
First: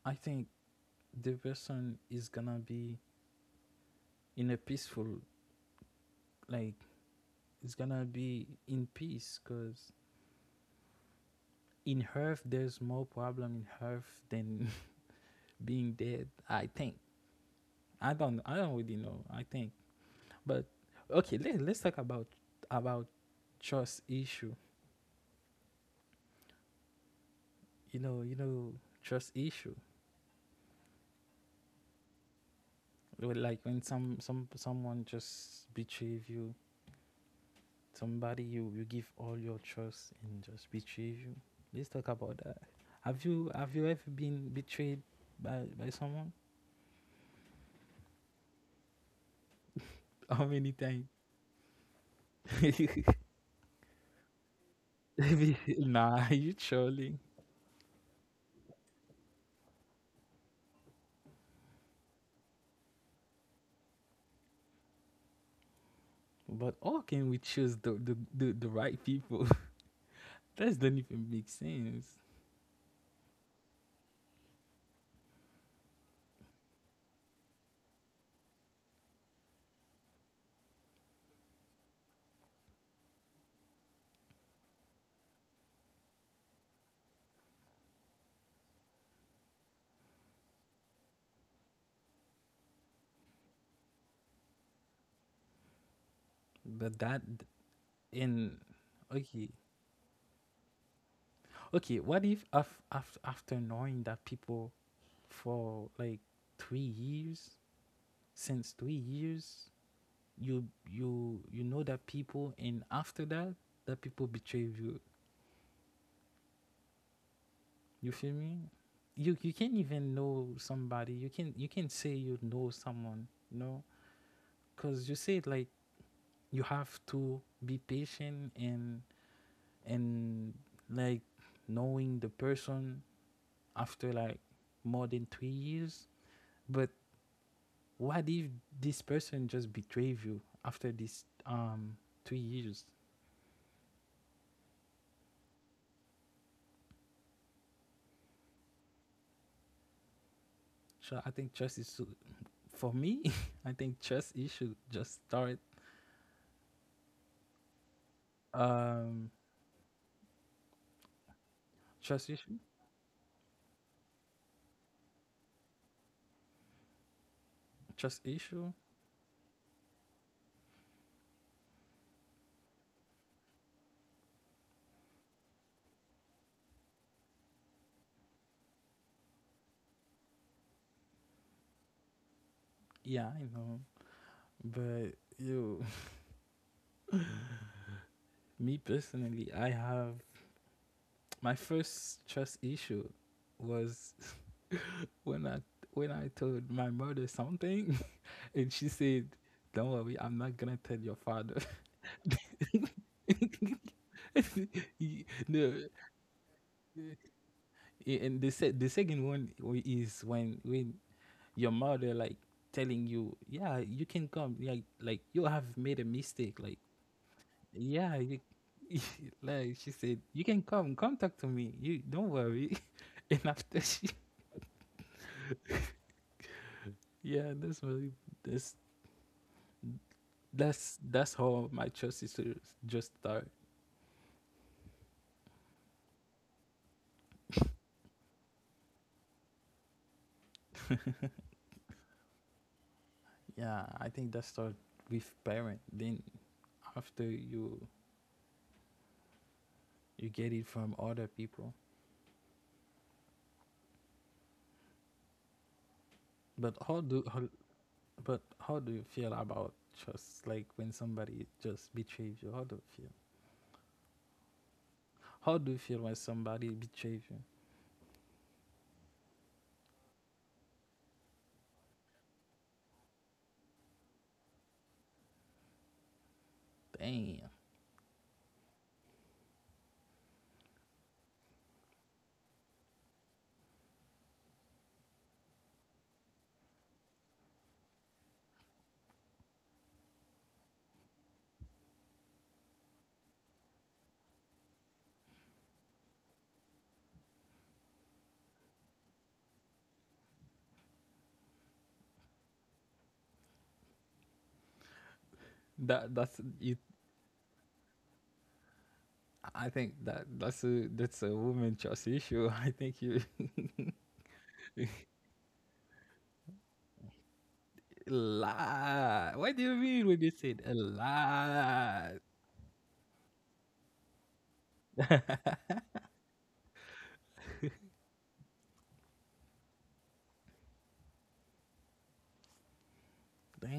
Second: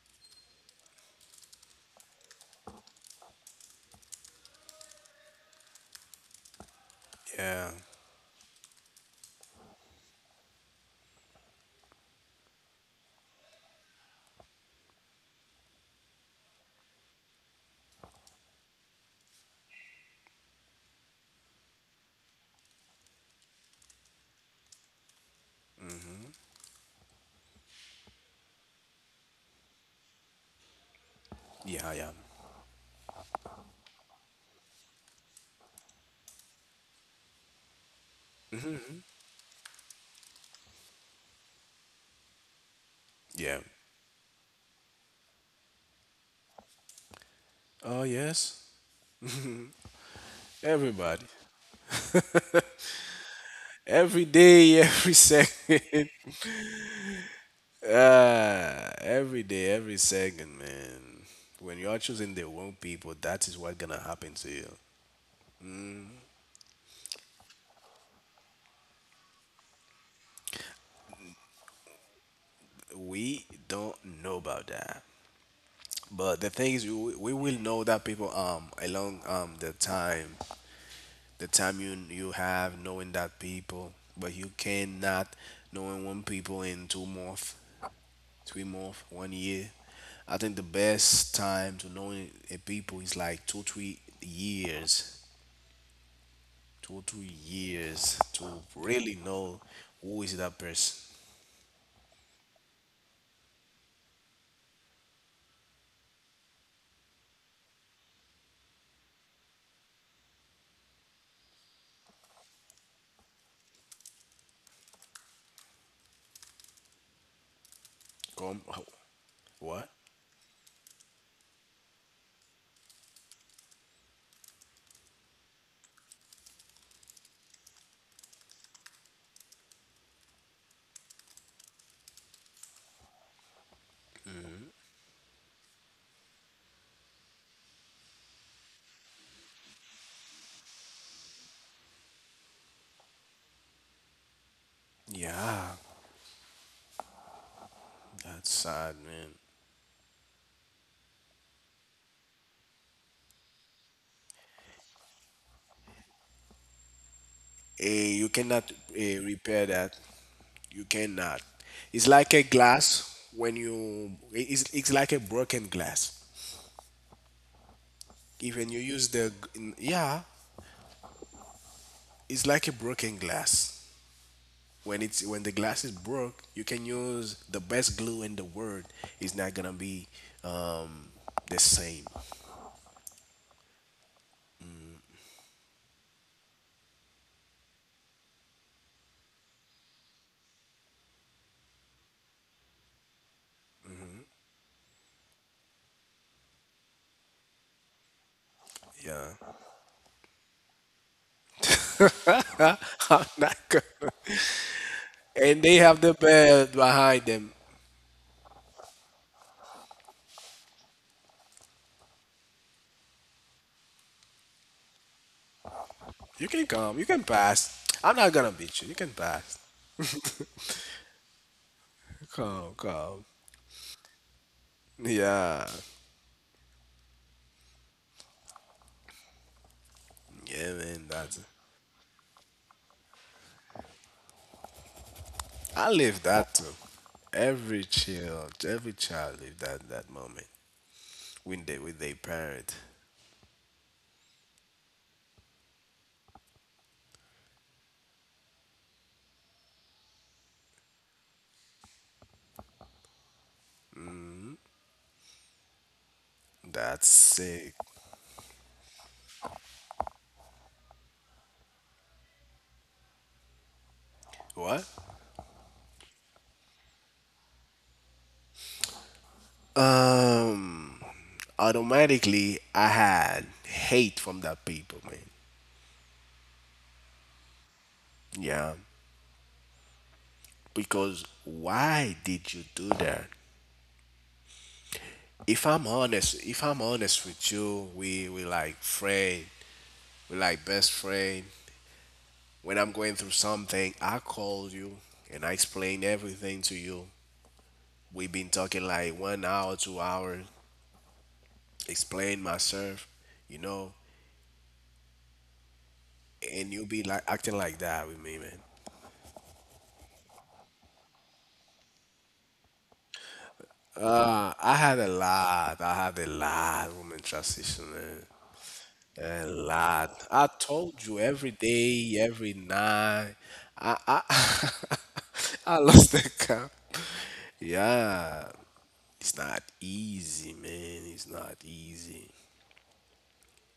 I think the person is gonna be in a peaceful, like, Yeah, it's gonna be in peace, because in Earth there's more problem in Earth than being dead. I think. I don't. I don't really know. I think, but okay. Let's talk about about trust issue. You know. You know trust issue. yeah, yeah, Well, like when someone just betray you, somebody you give all your trust and just betray you. Let's talk about that. Have you yeah. have you ever been betrayed by someone? Oh yes, How many times? everybody, every day, every second. Nah, you trolling. Ah, every day, every second, man. When you are choosing the wrong people, that is what gonna happen to you. But how can we choose the right people? That doesn't even make sense. We don't know about that, but the thing is, we will know that people along the time, you have knowing that people, but you cannot knowing one people in 2 month, 3 month, one year. I think the best time to know a people is like 2 to 3 years, But two that three years to and really okay, know who is that person. Okay, what if after knowing that people for like 3 years, since 3 years, you you know that people, and after that, that people betray you. You feel Come, me? You can't what? even know somebody. You can not say you know someone. You know, because you said like you have to be patient and like knowing the person after like more than 3 years. But what if this person just betrayed you after this 2 years? Yeah, that's sad, man. So I think trust is, for me. I think trust issue just start. You cannot Um, repair that. You cannot. It's Trust like a issue, glass when you. It's like a broken glass. trust Even issue. you use the. Yeah, it's like a broken glass. When the glass is broke, you can use the best glue in the world. It's not gonna be, um, the same. Yeah, I know, but you, me personally, I have my first trust issue was, when I told my mother something, and she said, Yeah, "Don't worry, I'm not gonna tell your father." I'm not gonna. Y- And they the have the bell behind them. and the se- the second one is when your mother, like, telling you, "Yeah, you can come," like you have made a You mistake, can like, come. You can pass. I'm yeah, not you, gonna beat you. You can pass. like she said, "You can come, come talk to me. You don't Come, worry." come. And after she, Yeah, yeah, that's really that's yeah, man. that's That how my choice is to just start. I live that too. Every child live that moment when they with their parent. Yeah, I think that start with parent. Then after you get it from other people. But how That's do how, sick. but how do you feel about trust? Like when somebody just betrays you, how do you feel? What? How do you feel when somebody betrays you? Um, automatically I had hate from that people, man. Damn, Yeah, because why did you do that? If I'm honest with you, we like friend, we like best friend. When I'm going through something, I call you and I explain everything to you. We've been talking like one hour, 2 hours, explain myself, you know, that's and you. you be like acting like that with me, man. I think that's a woman trust issue. I think you I had a lot. I had a lot woman transition, man. lie. A What do you mean when lot. you I said a told you every lie? day, every night. I I lost the count. Yeah, it's not easy, man. It's not easy.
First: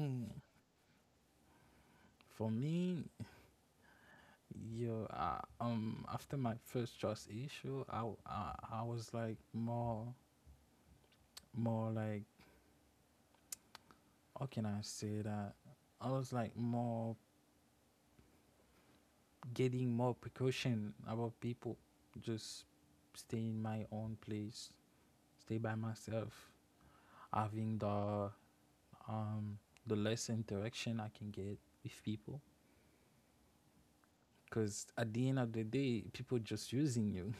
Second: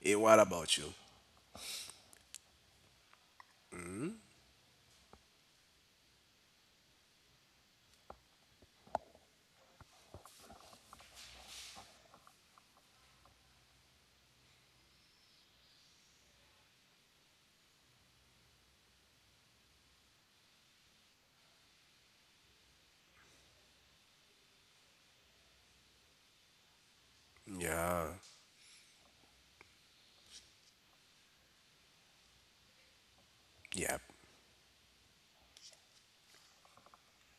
Hey, what about you? For me, yo, after my first trust issue, I, w- I was like more, like, how can I say that? I was like more getting more precaution about people, just stay in my own place, stay by myself, having Yeah, um the less interaction I can get with people. yeah, Cause at the end of the day, people just using you.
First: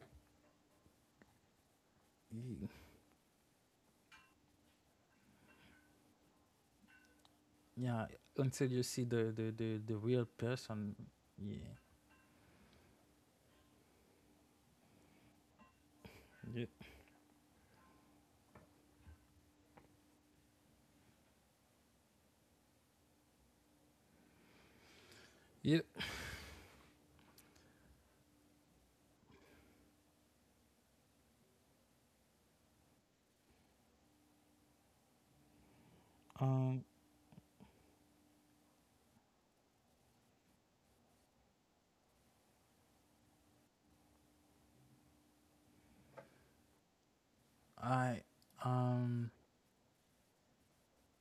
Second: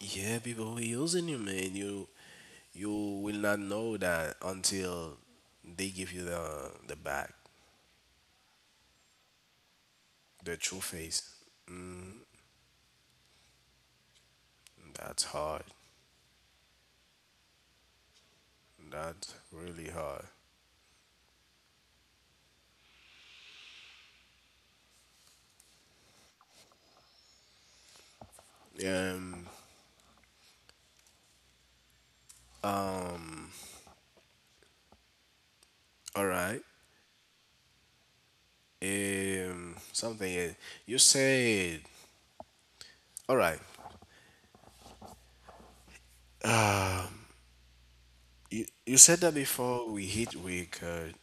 yeah. People who using you, man, you will not know that until they give you the back, Yeah, until you see the real the true person. face. Yeah. That's hard. That's really hard. Yeah. Um. Um. All right. um Something else, you said. All right. I You said um that before we hit record.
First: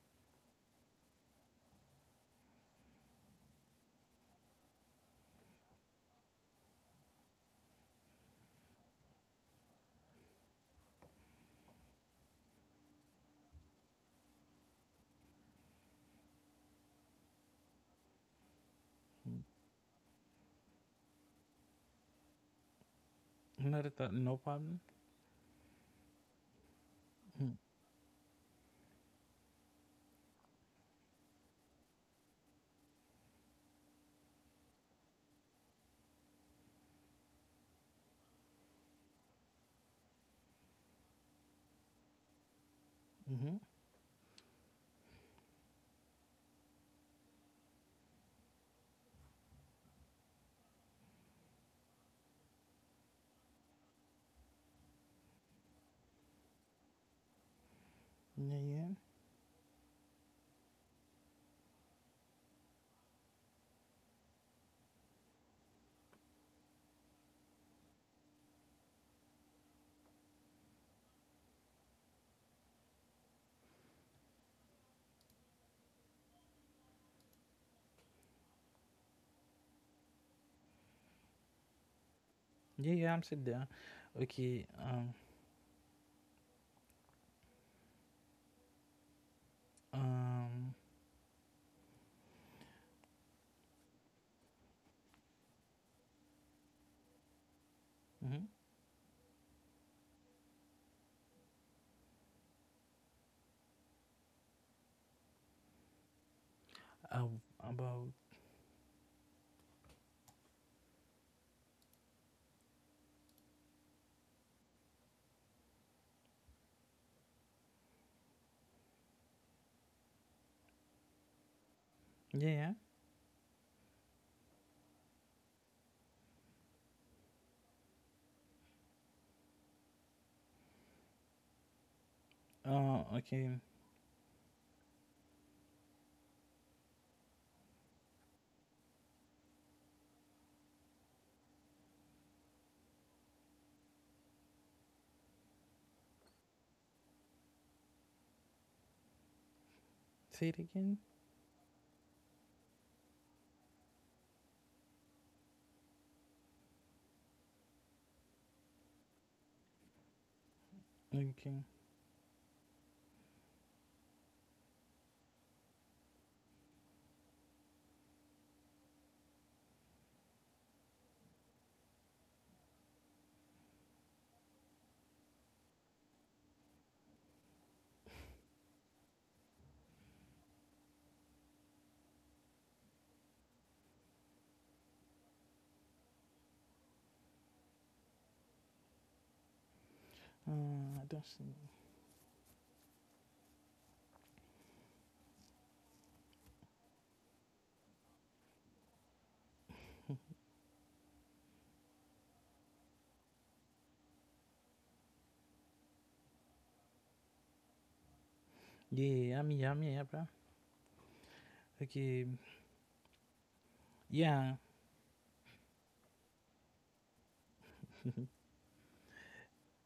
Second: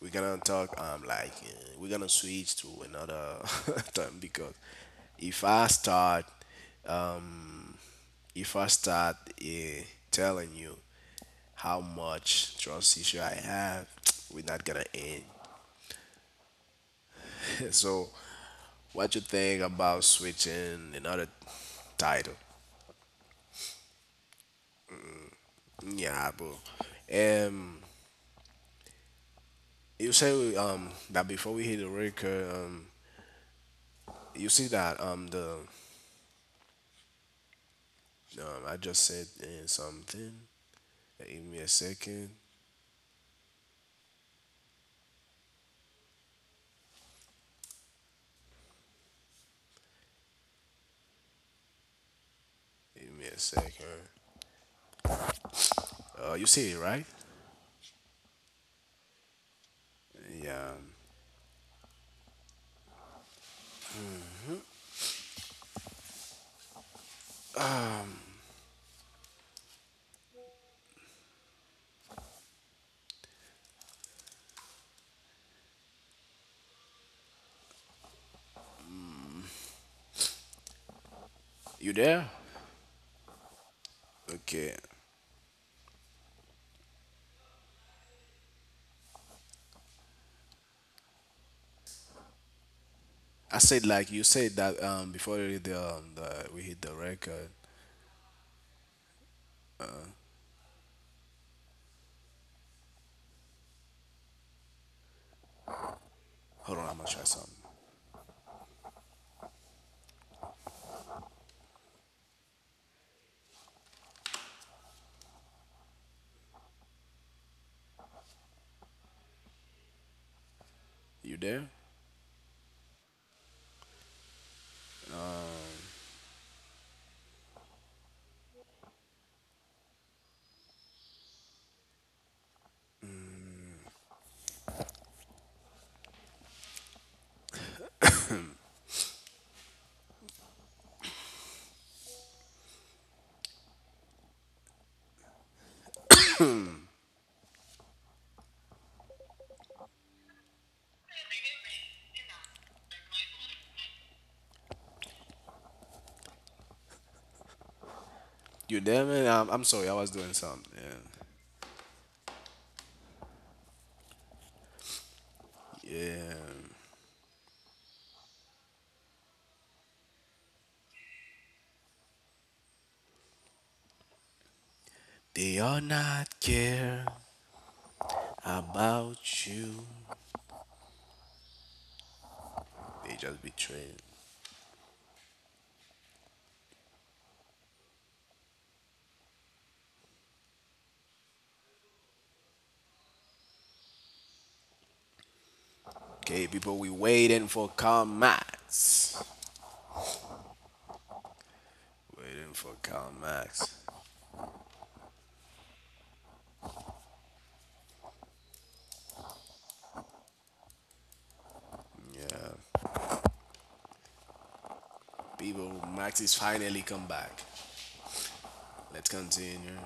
We're gonna talk like we're gonna switch to another term because if I start, um if I start, uh, telling you how much trust issue I have, we're not gonna end. So, what you think about switching another title? Another thought, no problem. Yeah, bro. um you say we, that before we hit the record, you see that the I just said, something. Give me a second. Mm-hmm. Give me a second. You see it, right? Yeah, yeah, Yeah. You there? yeah, yeah, I'm sitting there. Okay. Okay. Um I said like you said that before the we hit the record. mm-hmm. Hold on, I'm gonna try uh, something. about. You there? Yeah, yeah. Okay, say it again. You there, man? I'm sorry, I was doing something. Okay. Yeah. Yeah. They are not care about you. They just betrayed. I don't see. Okay, people, we waiting for Karl Max. Waiting for Karl Max. Yeah, I'm, yeah, I'm, yeah, bro. Okay. Yeah. Yeah, People, Max is finally come back. Let's continue.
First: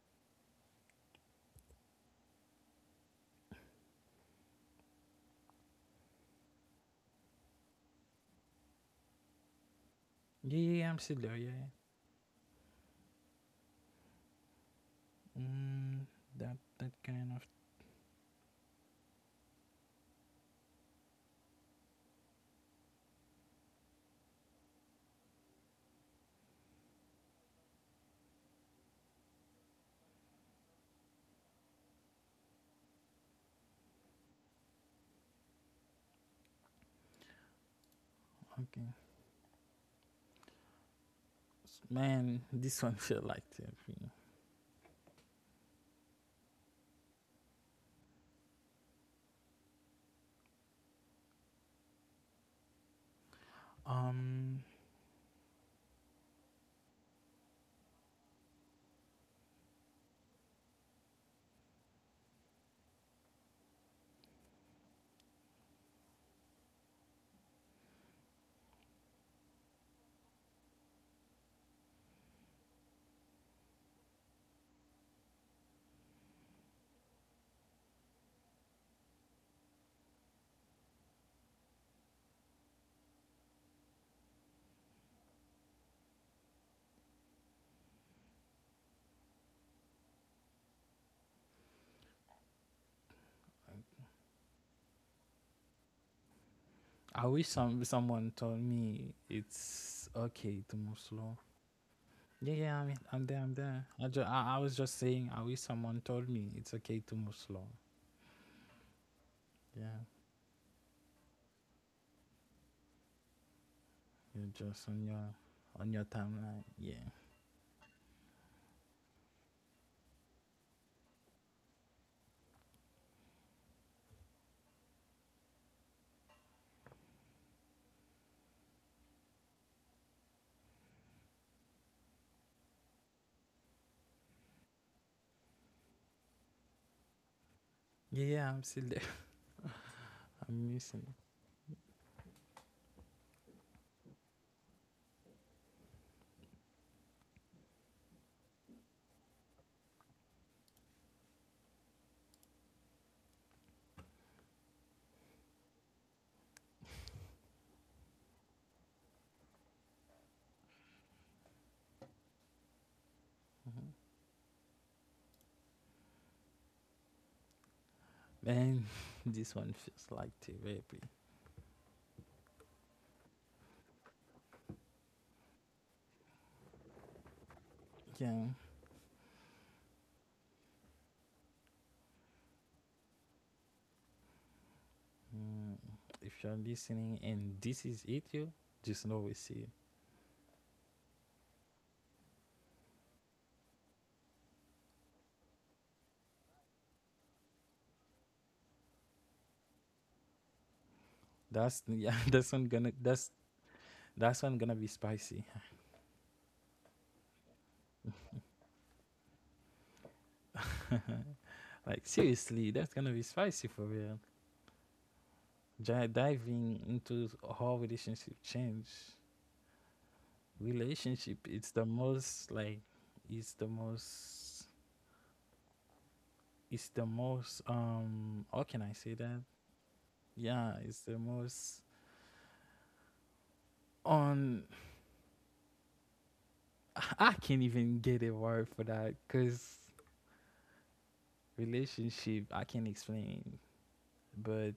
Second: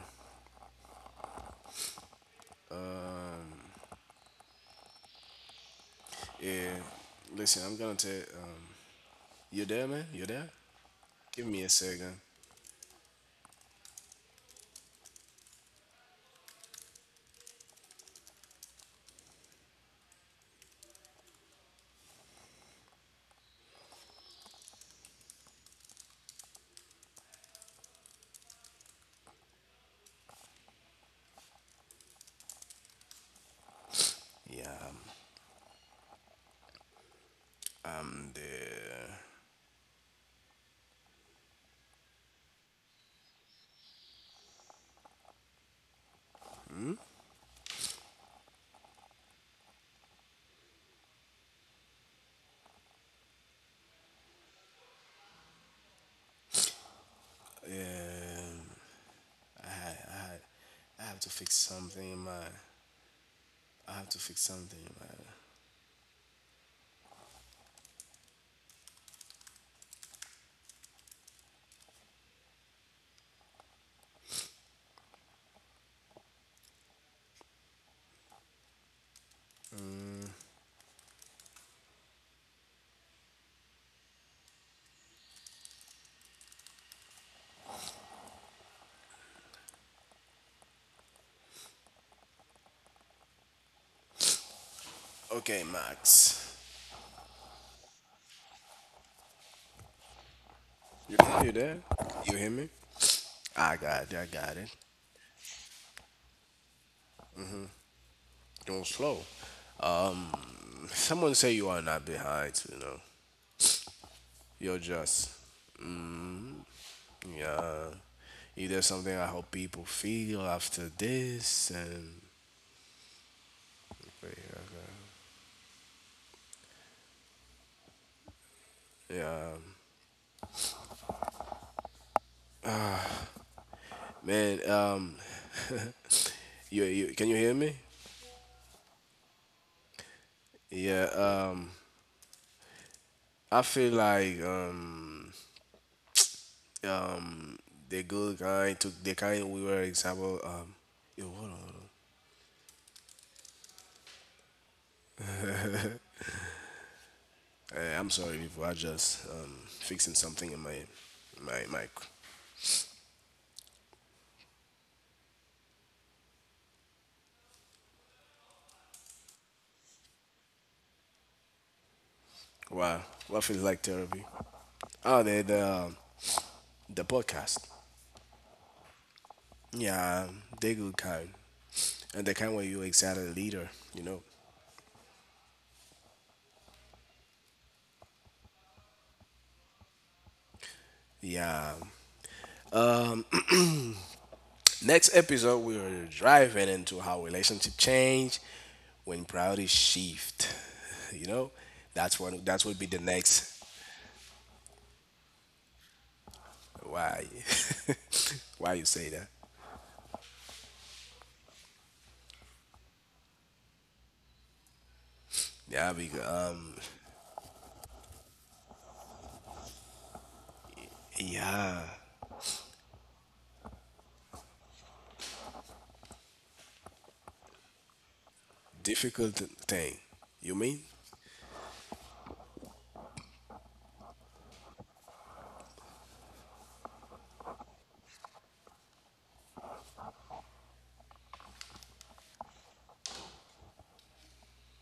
Yeah, listen, I'm gonna tell. You there, man? You there? yeah, yeah. Yeah, I'm still there. Give me Yeah, a second. yeah. Mm, that kind of. Yeah, I'm Okay there. Man, this one felt like therapy. Um, Um, I had, I had, I have to fix something in my. I have to fix something in my. Okay, Max. I wish someone told me it's okay to move You slow. you there? You hear Yeah, me? yeah, I mean, I'm there, I'm I there. I, got it. ju- I got I, I it. was just saying, I wish someone told me it's okay to move slow. Don't slow. Yeah, Someone say you are not behind. You know, you're you're just on just. your on your timeline. Yeah, Yeah. If there's something I hope people feel after this, and yeah, man, you can you hear me? yeah, yeah, I'm still there. I'm Yeah, missing. It. I feel like um, the good guy took the kind we were example. Yo, hold on, hold on. I'm sorry, people. I just fixing something in my mic. Mhm. Man, this one feels like therapy. Wow, what feels like therapy? Oh, the podcast. Yeah. Yeah, they good kind. And the kind where you excited leader, you know. mm, if you're listening and this is it, you just know we see you. Yeah. Um next episode we are driving into how relationship change when priorities shift. You know? That's, yeah, That's that's would one be the gonna that's next. that's one gonna be spicy. Why? Why you say that? Like, seriously, that's gonna be spicy for real. Yeah, because Diving into how relationship change. Relationship, it's yeah. the most like it's the most it's the most, how can I say Difficult that? thing. You Yeah, mean? it's the most, on, I can't even get a word for that because relationship I can't explain. But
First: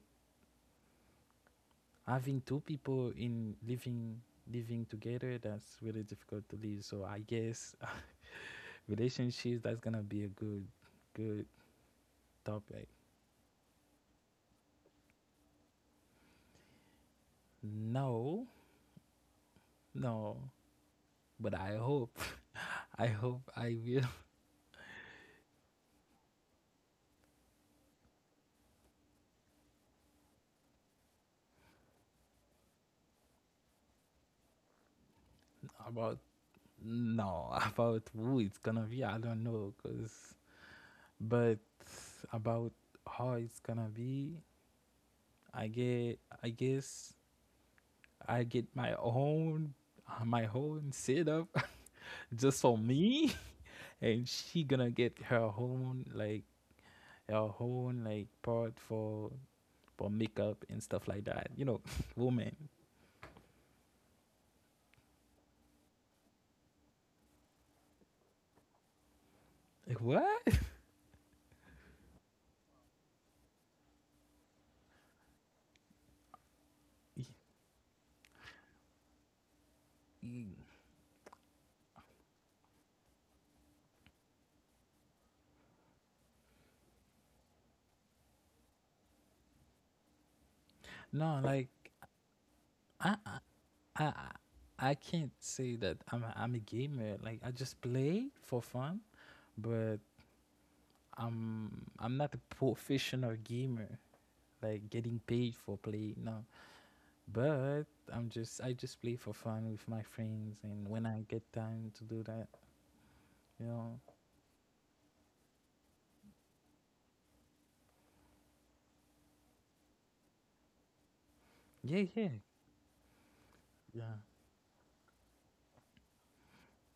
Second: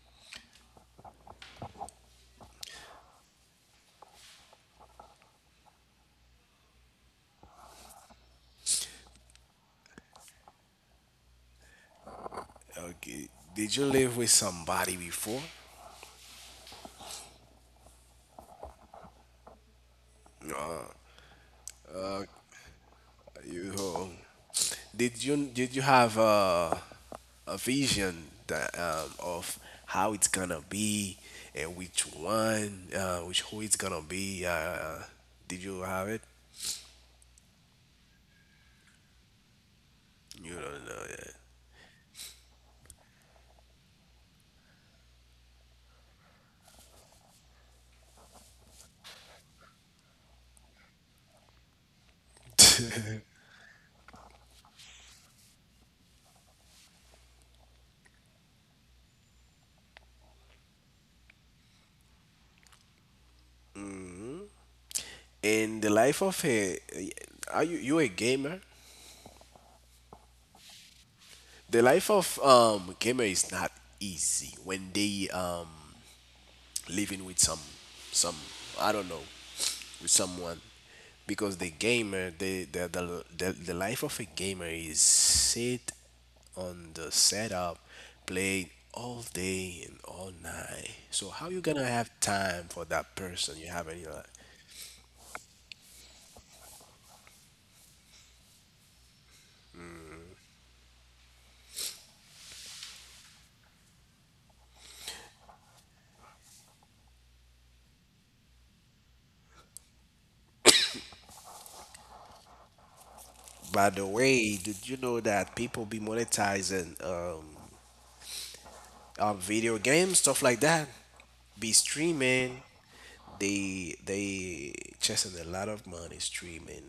having two people in living together, that's really difficult to live, so I guess relationships, that's gonna be a good topic. Okay. Did you live with somebody before? No, no, but I hope, I hope You I will. know, did you have a vision that, of how it's gonna be and which one, which who it's gonna be? Did you have About, it? no, about who it's gonna be, I don't know, because, You don't know. Yeah. but about how it's gonna be, I guess I get my own, setup, just for me, and she gonna get her own, like, part for makeup and stuff like that. You know, woman. In the life of a, are you a gamer? Like what? The life of gamer is not easy when they living with some some I don't know with someone, because the gamer the life of a gamer is sit on the setup, play all day and all night. So No, how you like, gonna have time for I that person you have in your I life? I can't say that I'm a gamer. Like, I just play for fun, but I'm not a professional gamer. Like getting paid for play, no. But I just play for fun with my friends, and when I get time to do that, you By know. the way, did you know that people be monetizing, video games stuff like that, be Yeah, yeah, streaming? Yeah. They chasing a lot of money streaming.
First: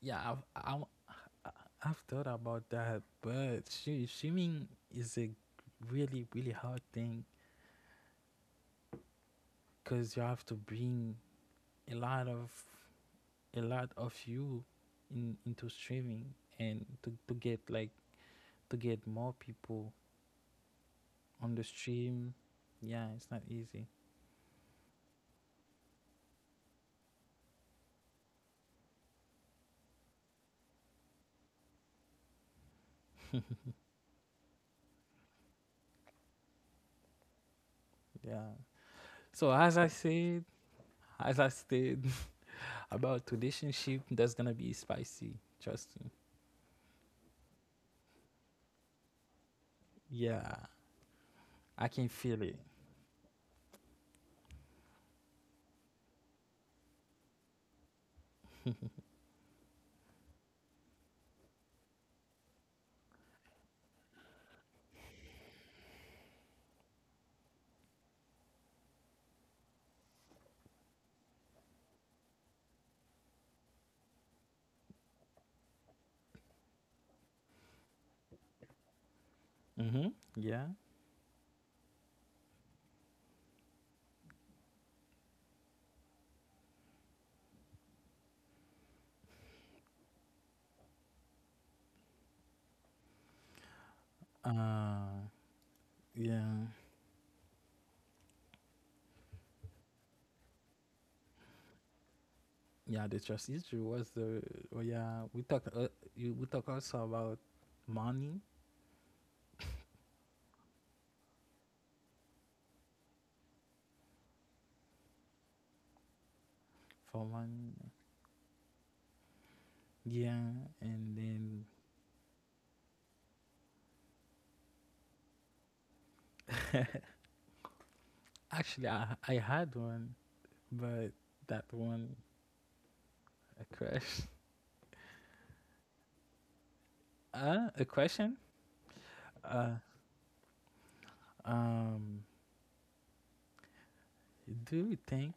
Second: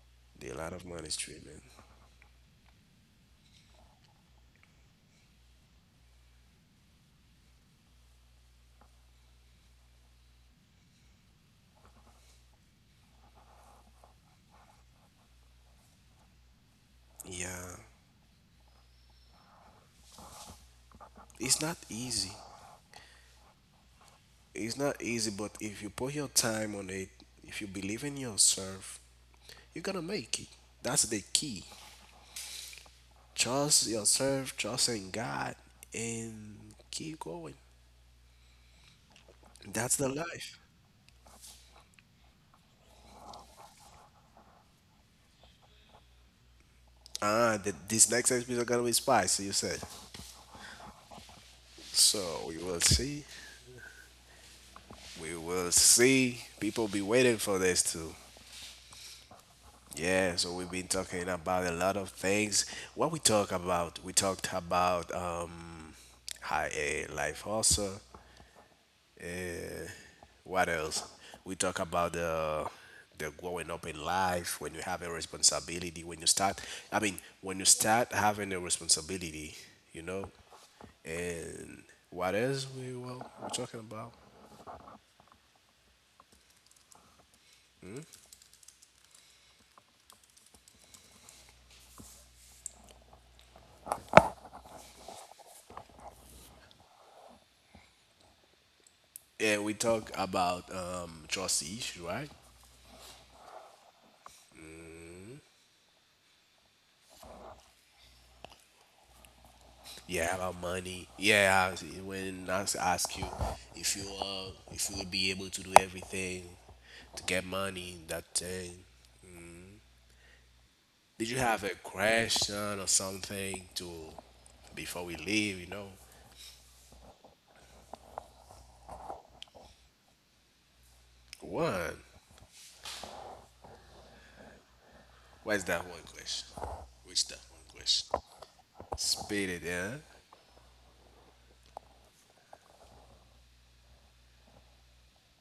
Yeah, The lot I've of money is I, streaming. I've thought about that, but, she, swimming is a really, really hard thing, because you have to bring a lot of a lot of you in into streaming, and to get Yeah, like to get more people on it's the not easy. stream. Yeah, it's not easy. It's not easy, but if you put your time on it, if you believe in yourself, you're gonna make it. That's the key. Trust yourself, trust in God, and keep going. Yeah. So as I That's the said, life. as I said, about relationship, that's gonna be spicy. Trust me. Ah, the, this next episode is gonna be spicy. You said. Yeah, I can feel So it. we will see. We will see. People be waiting for this too. Yeah, so we've been talking about a lot of things. What we talk about, we talked about high, life also. Uh, what else? We talk about the growing up in life when you have a responsibility. When you start, I mean, when you start having a responsibility, you Mm-hmm. know. Yeah. And what else we, well, we're talking about? Uh, yeah, Yeah, we talk about, trust issues, right? yeah, the trust issue was the, oh yeah. We talk also about money Yeah, about money. Yeah, when ask you if you, if you would be able to do everything to for get one. money, that thing. Yeah, and Did you have then, a question or something to before we leave? You know, actually I had one, but that one. one a crash. What's that one question? Which that one A question? question. Spit it, Uh, yeah. um, do you think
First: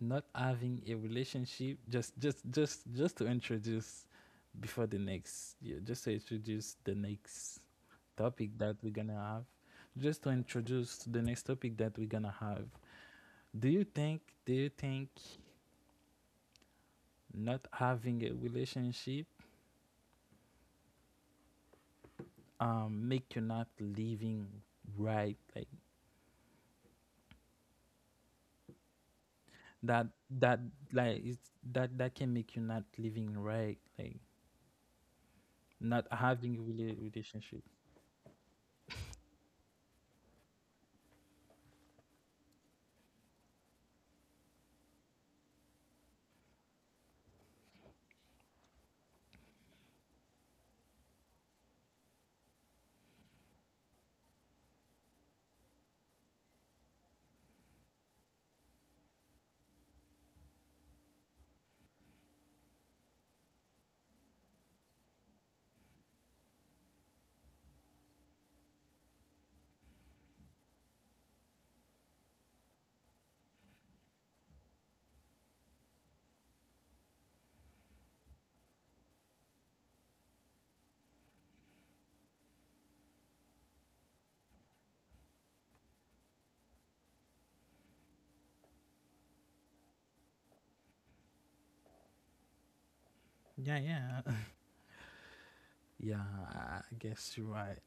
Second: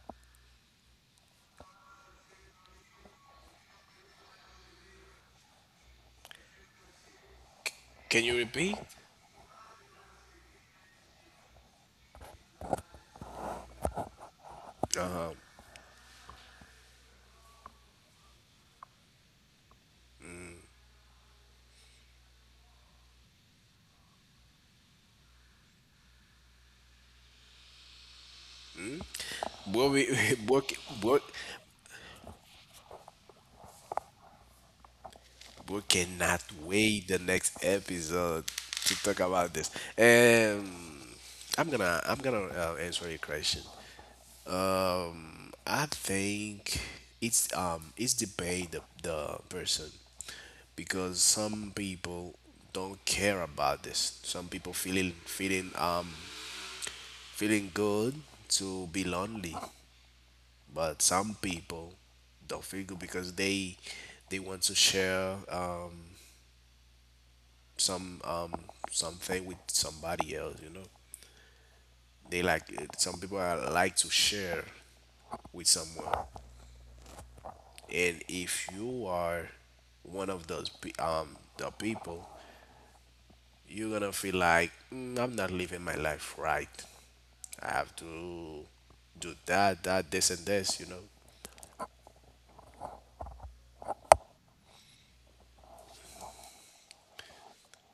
not having a relationship, just to introduce before the next, yeah, just to introduce the next Can you topic that repeat? we're gonna have, just to introduce the next topic that we're gonna have, do you think do you think not having a relationship make you not living right, like What we that that what what. like it's that can make you not living right, like, We not cannot having really a wait the next relationship. episode to talk about this. And I'm gonna answer your question. I think it's, it's debate the person, because some people don't care about this. Some people feeling feeling good to be lonely, but some people don't feel good because they want to share, some something with somebody else, you know, they like some people are like to share with someone, and if you are one of those pe- the people, you're gonna feel like, "Mm, I'm not living my life right. I have to do that, this and this, you know." Yeah, yeah. Yeah, I guess you're right.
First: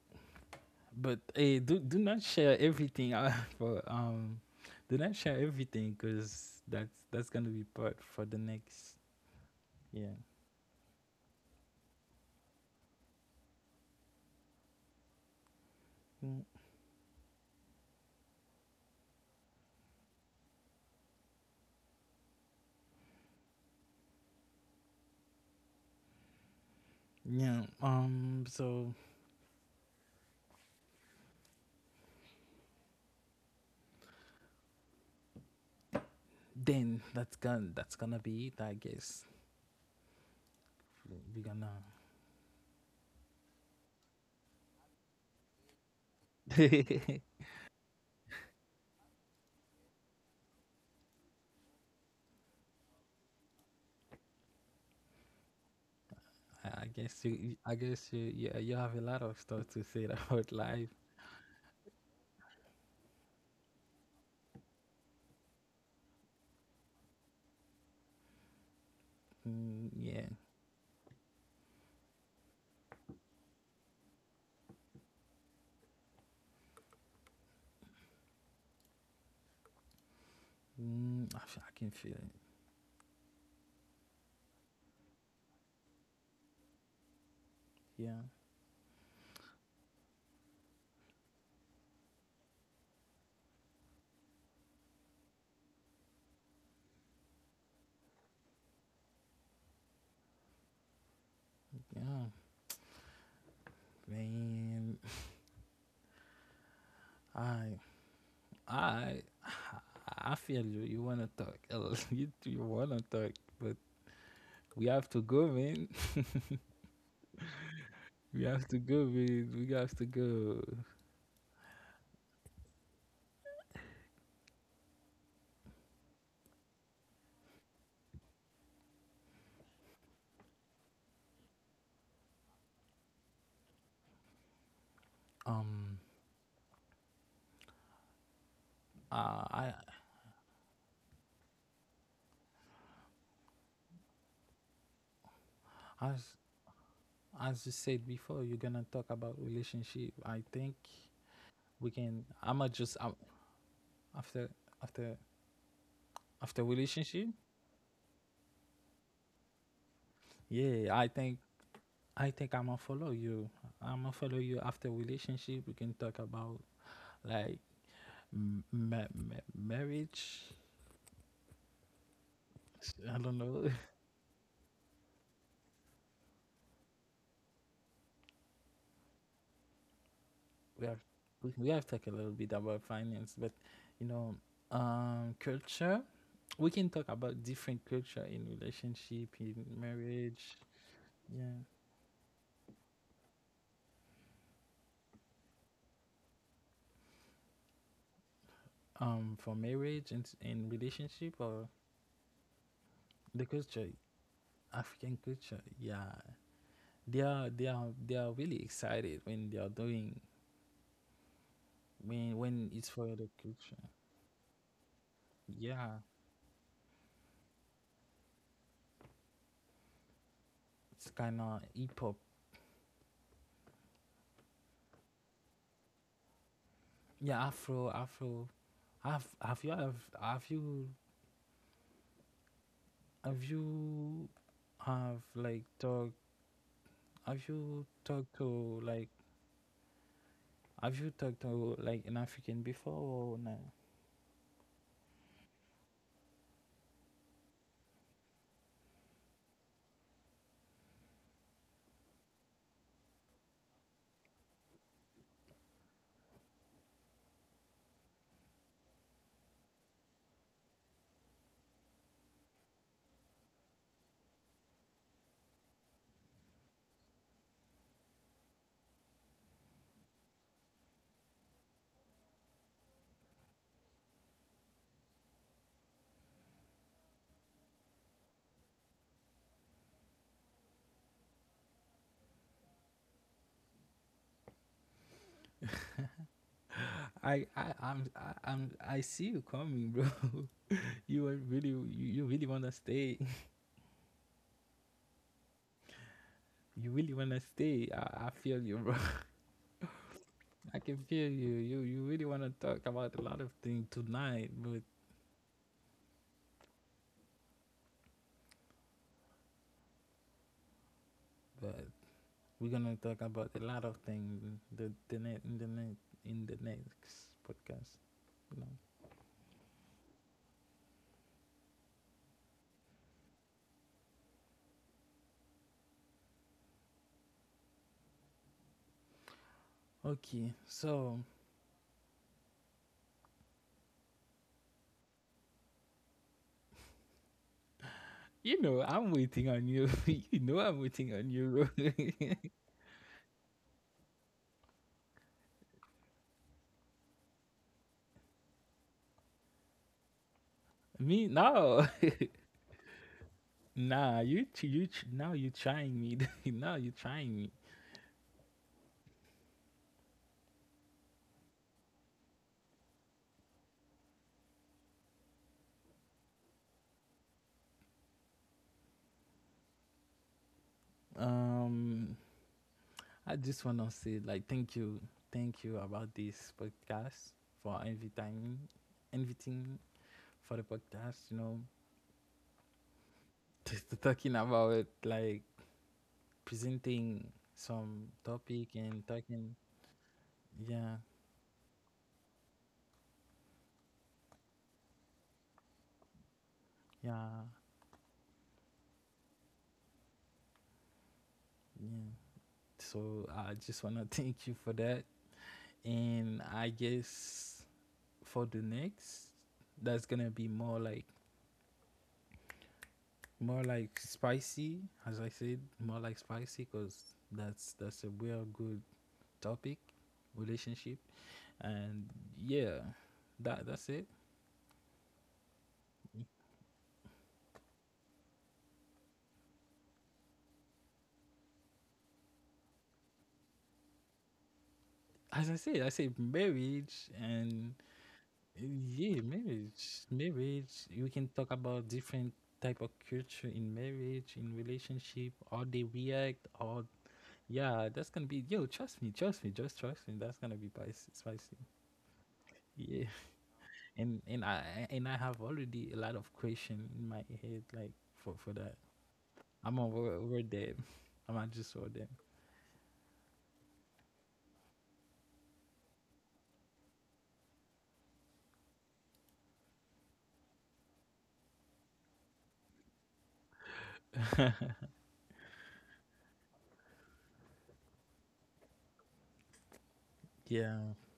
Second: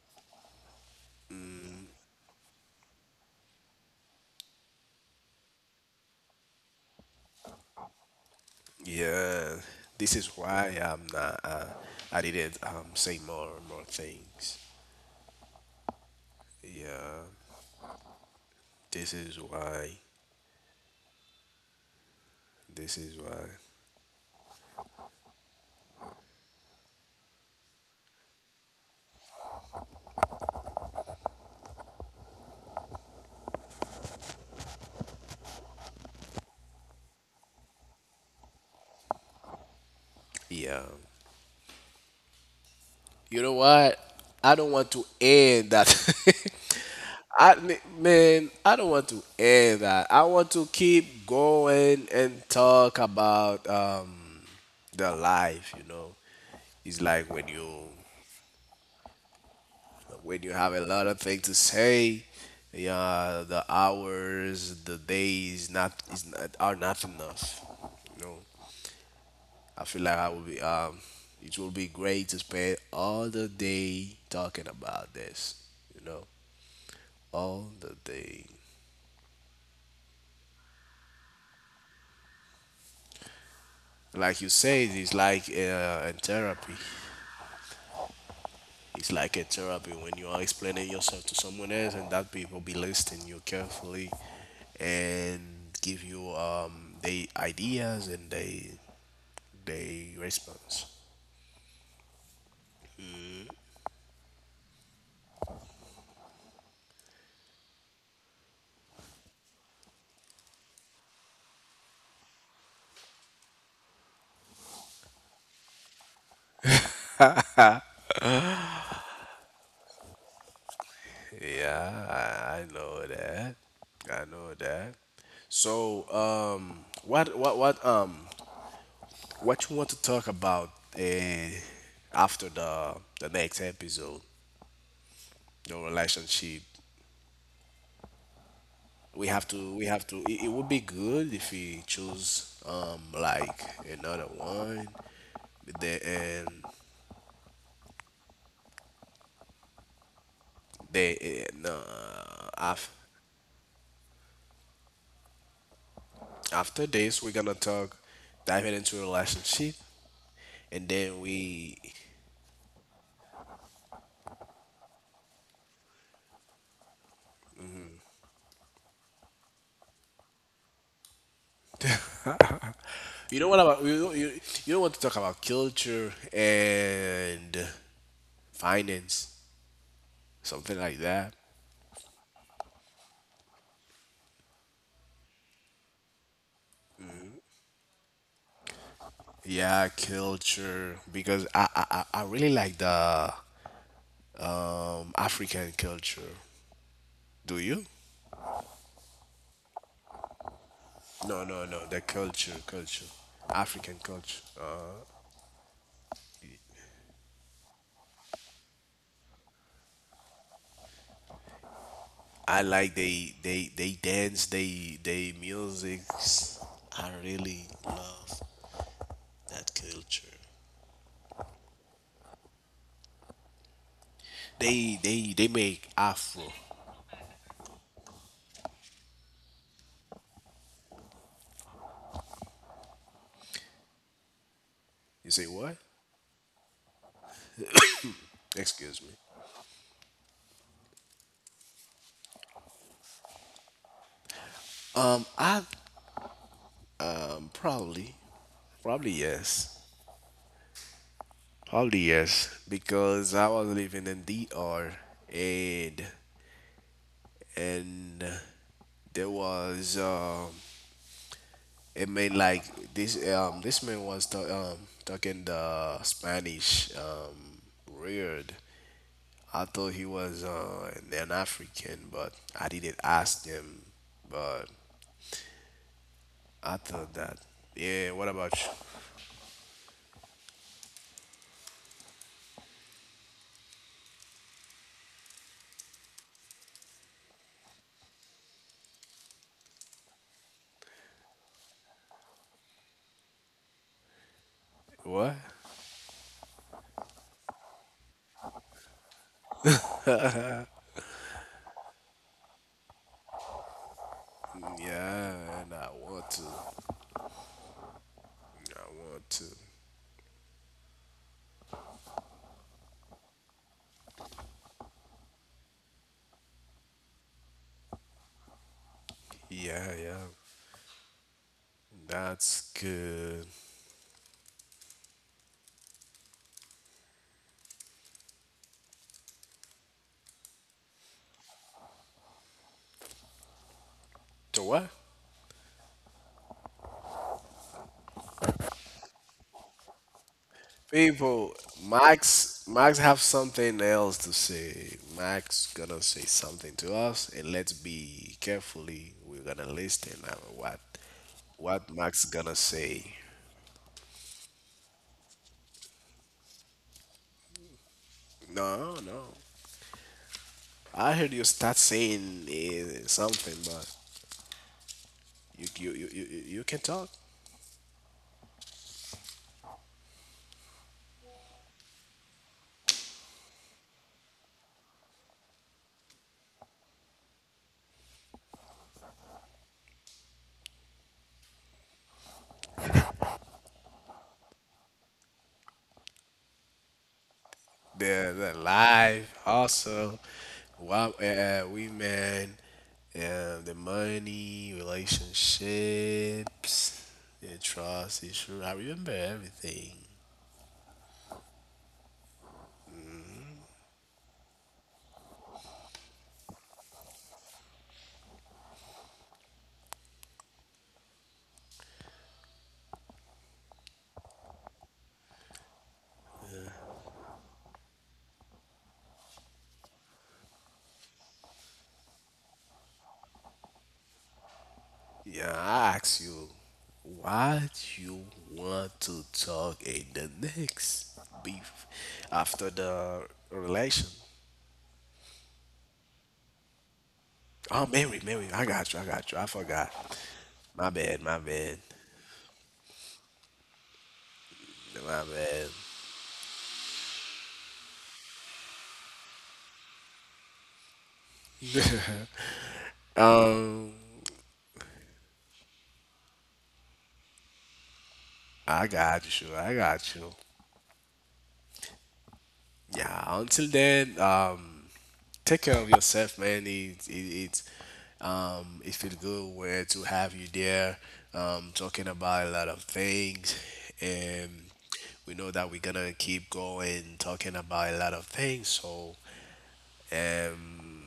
But hey, do not share everything. For, do not share everything, cause that's gonna be part for the next. Yeah, Yeah. this is why I'm not, I didn't say more things. Mm. Yeah, this is why, this is why Yeah. So then that's gonna be it. I guess yeah. we're gonna. You know what? I don't want to end that. I I m- man, I don't want to end that. I want to keep going and talk about, the life, you know. I It's guess you. like when you- you I guess you. Yeah. You have a lot of stuff to say about have a life. lot of things to say, yeah, the hours, the days not is not are not enough. You know. I Mm, feel like yeah. I will be. It will be great to spend all the day talking about this. You know, all the day. Mm, I can feel it. Like you said, it's like in therapy. Yeah. It's like a therapy when you are explaining yourself to someone else, and that people be listening you carefully, and give you they ideas and they response. Yeah. Man. I. I I feel you. You wanna talk. You wanna talk, but we have to go, man. We have to go, man. We have to go. Yeah, I know that. I know that. So, what you want to talk about, uh, after the next episode, your Um, relationship? Uh, I We have to. It would be good if we choose, like another one. The as and as you said before, you're gonna talk about relationship. I think the and, we can. uh, I'ma just, af- after, after, after this, relationship. we're gonna talk, diving into relationship, and Yeah, I then think we. I think I'ma follow you. I'ma follow you after relationship. We can talk about, like, marriage, I don't You know what know. about you, you don't want to talk about culture and finance, something We have like that? we have talked a little bit about finance, but you know, culture. We can talk about different culture in relationship, in Yeah, marriage. culture because Yeah. I really like the, African culture. Do you? For marriage and in relationship, No, or no, no. The culture, the culture, African culture. African culture. Yeah, they are really excited when they are doing, when I when it's like for the they they culture. they dance, they Yeah, music. I really love that culture. it's kind of hip hop. They make afro. Yeah, Afro, Afro. Have have you have have you have you have You say like what? talked have you talked to Excuse like me. Talked to like an African before, or no? I probably. Probably yes. Probably yes. Because I was living in DR, and and there was it made like this, this man was talking the Spanish, weird. I thought he was, an African, but I didn't ask him. But I thought that. Yeah. What about you? I see you coming, bro. You really wanna stay. What? You really wanna stay. I feel you, bro. I can feel you. You really wanna talk about a lot of things tonight, but Yeah, and I want to. I want to. but we're gonna talk about a lot of things the net in the net in the next podcast. You know. Yeah, yeah. That's good. Okay, so, So what? you know, I'm waiting on you. You know, I'm waiting on People, you. Max have something else to say. Max gonna say something to us, and let's be carefully. We're gonna listen at Me, no. what Max gonna say. Nah. Now you trying me. Now you trying me. No, no. I heard you start saying, something, but you can talk. Um, I just wanna say like thank you about this podcast for inviting me for the podcast. You know, just talking about like presenting some The topic and life talking. also, Yeah, what, women, the money, relationships, yeah, the trust issue, I remember everything. yeah. So I just wanna thank you for that. And I guess for the next, that's gonna be more like spicy, as I said, more like spicy, cause that's a real good topic, relationship, and yeah, that's it. Yeah, I ask you what you want to talk in the next beef after the relation. As I said marriage, and Oh, Mary, I got you, I yeah, got you, I forgot. marriage, marriage. My We can bad, my talk bad, about different type of culture in marriage, in my relationship, how bad. they react, how. Yeah, that's gonna be, yo. Trust me, just trust me. That's gonna be spicy, spicy. Yeah, um and I have already a lot of question in my head, like for that. I got you. I'm I over got over you. them. I'm just over them. Yeah. Until then, take care of yourself, man. It it feels good where to have you there, talking about a lot of things, and we know that we're gonna keep going talking about a lot of things. So, Yeah, um,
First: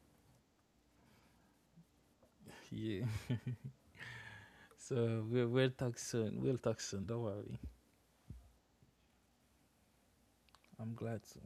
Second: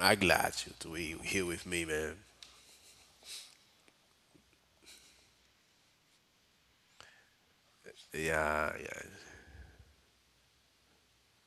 I glad you to be here with me, man. yeah. So we'll talk soon. We'll talk soon. Don't worry. Yeah. Yeah. I'm glad to.